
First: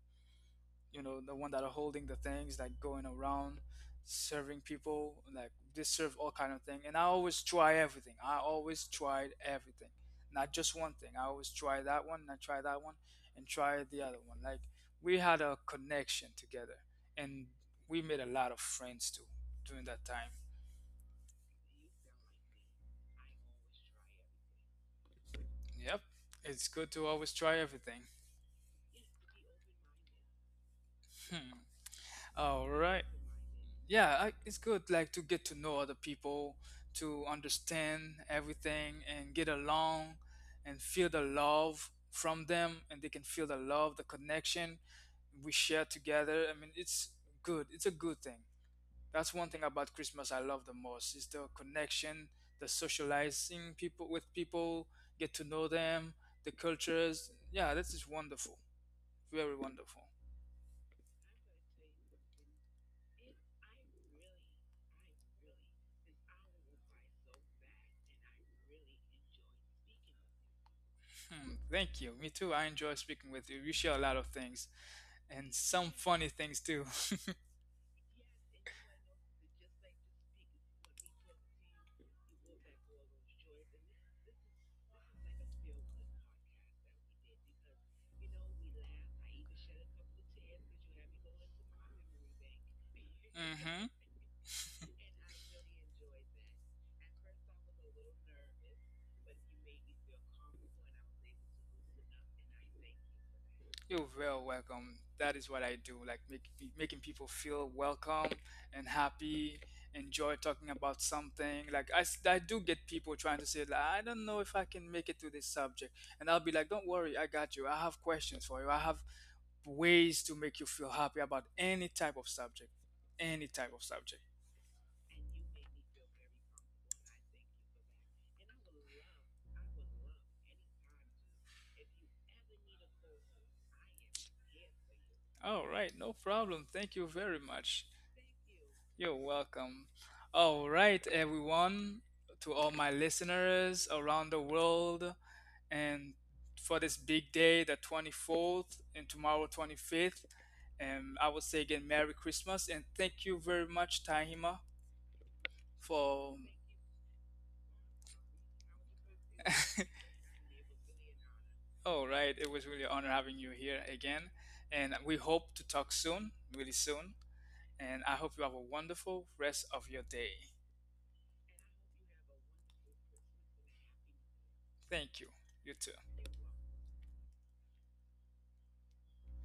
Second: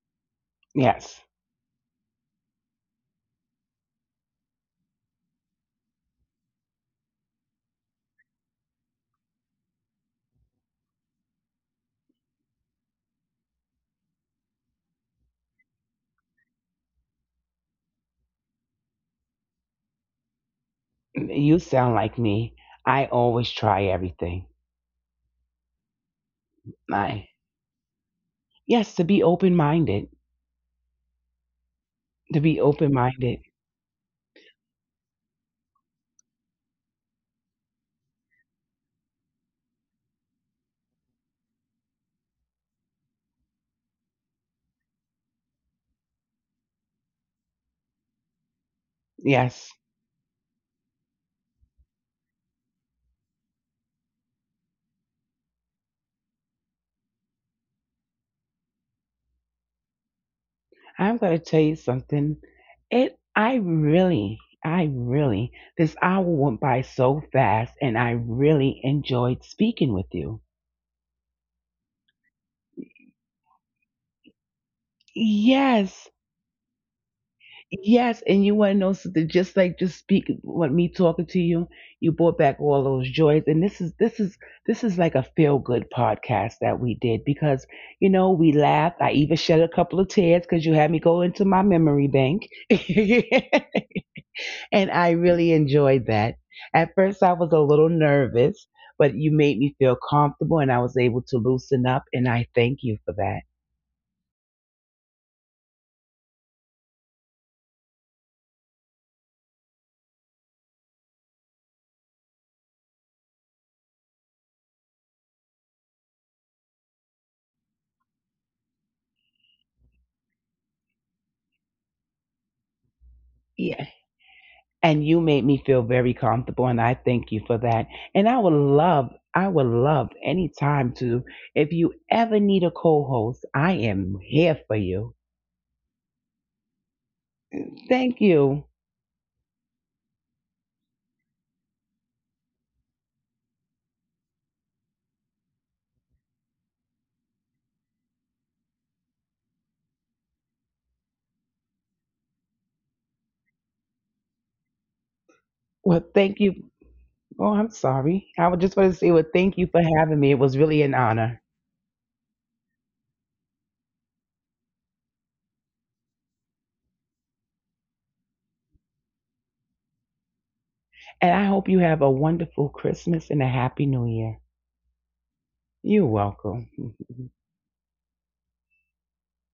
Speaker 1: you know,
Speaker 2: Yes.
Speaker 1: the one that are holding the things, like going around serving people, like they serve all kind of thing. And I always try everything, I always tried everything, not just one thing. I always try that one and I try that one and try the other one. Like we had a connection together, and we made a lot of friends too during that time.
Speaker 2: You sound like me. I always try everything.
Speaker 1: Yep, it's good to
Speaker 2: I
Speaker 1: always try everything.
Speaker 2: yes, to be open minded. To be
Speaker 1: All
Speaker 2: open
Speaker 1: right.
Speaker 2: minded.
Speaker 1: It's good like to get to know other people, to understand everything and get along, and feel the love from them, and they can feel the love, the connection we share together. I mean, it's good, it's a good thing. That's one thing
Speaker 2: Yes.
Speaker 1: about Christmas I love the most, is the connection, the socializing people with people, get to know them, the cultures. Yeah, this is wonderful, very wonderful.
Speaker 2: I'm gonna tell you something. It I really this hour went by so fast, and I really enjoyed speaking with you.
Speaker 1: Mm, thank you. Me too. I enjoy speaking with you. You share a lot of things and some
Speaker 2: Yes,
Speaker 1: funny things too.
Speaker 2: yes, and you want to know something? Just like just speak what me talking to you, you brought back all those joys, and this is like a feel good podcast that we did because you know we laughed. I even shed a couple of tears because you had me go into my memory bank. And I really enjoyed that. At first, I was a little nervous, but you made me feel comfortable, and I was able to loosen up, and I thank you for that.
Speaker 1: You're real welcome. That is what I do, like making people feel welcome and happy, enjoy talking about something. Like I do get people trying to say, like, I don't know if I can make it to this subject. And I'll be like, don't worry, I got you. I have questions for you. I have ways to make you feel happy about any type of subject. Any type of subject.
Speaker 2: And you made me feel very comfortable, and I thank you for that. And I would love any time to, if you ever need a co-host, I am here for you.
Speaker 1: All right, no problem. Thank you very much.
Speaker 2: Thank you.
Speaker 1: You're welcome. All right, everyone, to all my listeners around the world, and for this big day, the 24th, and tomorrow, 25th, and I would say again, Merry Christmas, and thank you very much, Tahima,
Speaker 2: Well,
Speaker 1: for.
Speaker 2: thank you. Oh, I'm sorry, I would just want to say, well, thank you for having me, it was really an honor.
Speaker 1: All right, it was really an honor having you here again, and we hope to talk soon, really soon, and I hope you have a wonderful rest of your day.
Speaker 2: And I hope you have a wonderful Christmas and a happy New Year.
Speaker 1: Thank you. You
Speaker 2: You're
Speaker 1: too.
Speaker 2: welcome.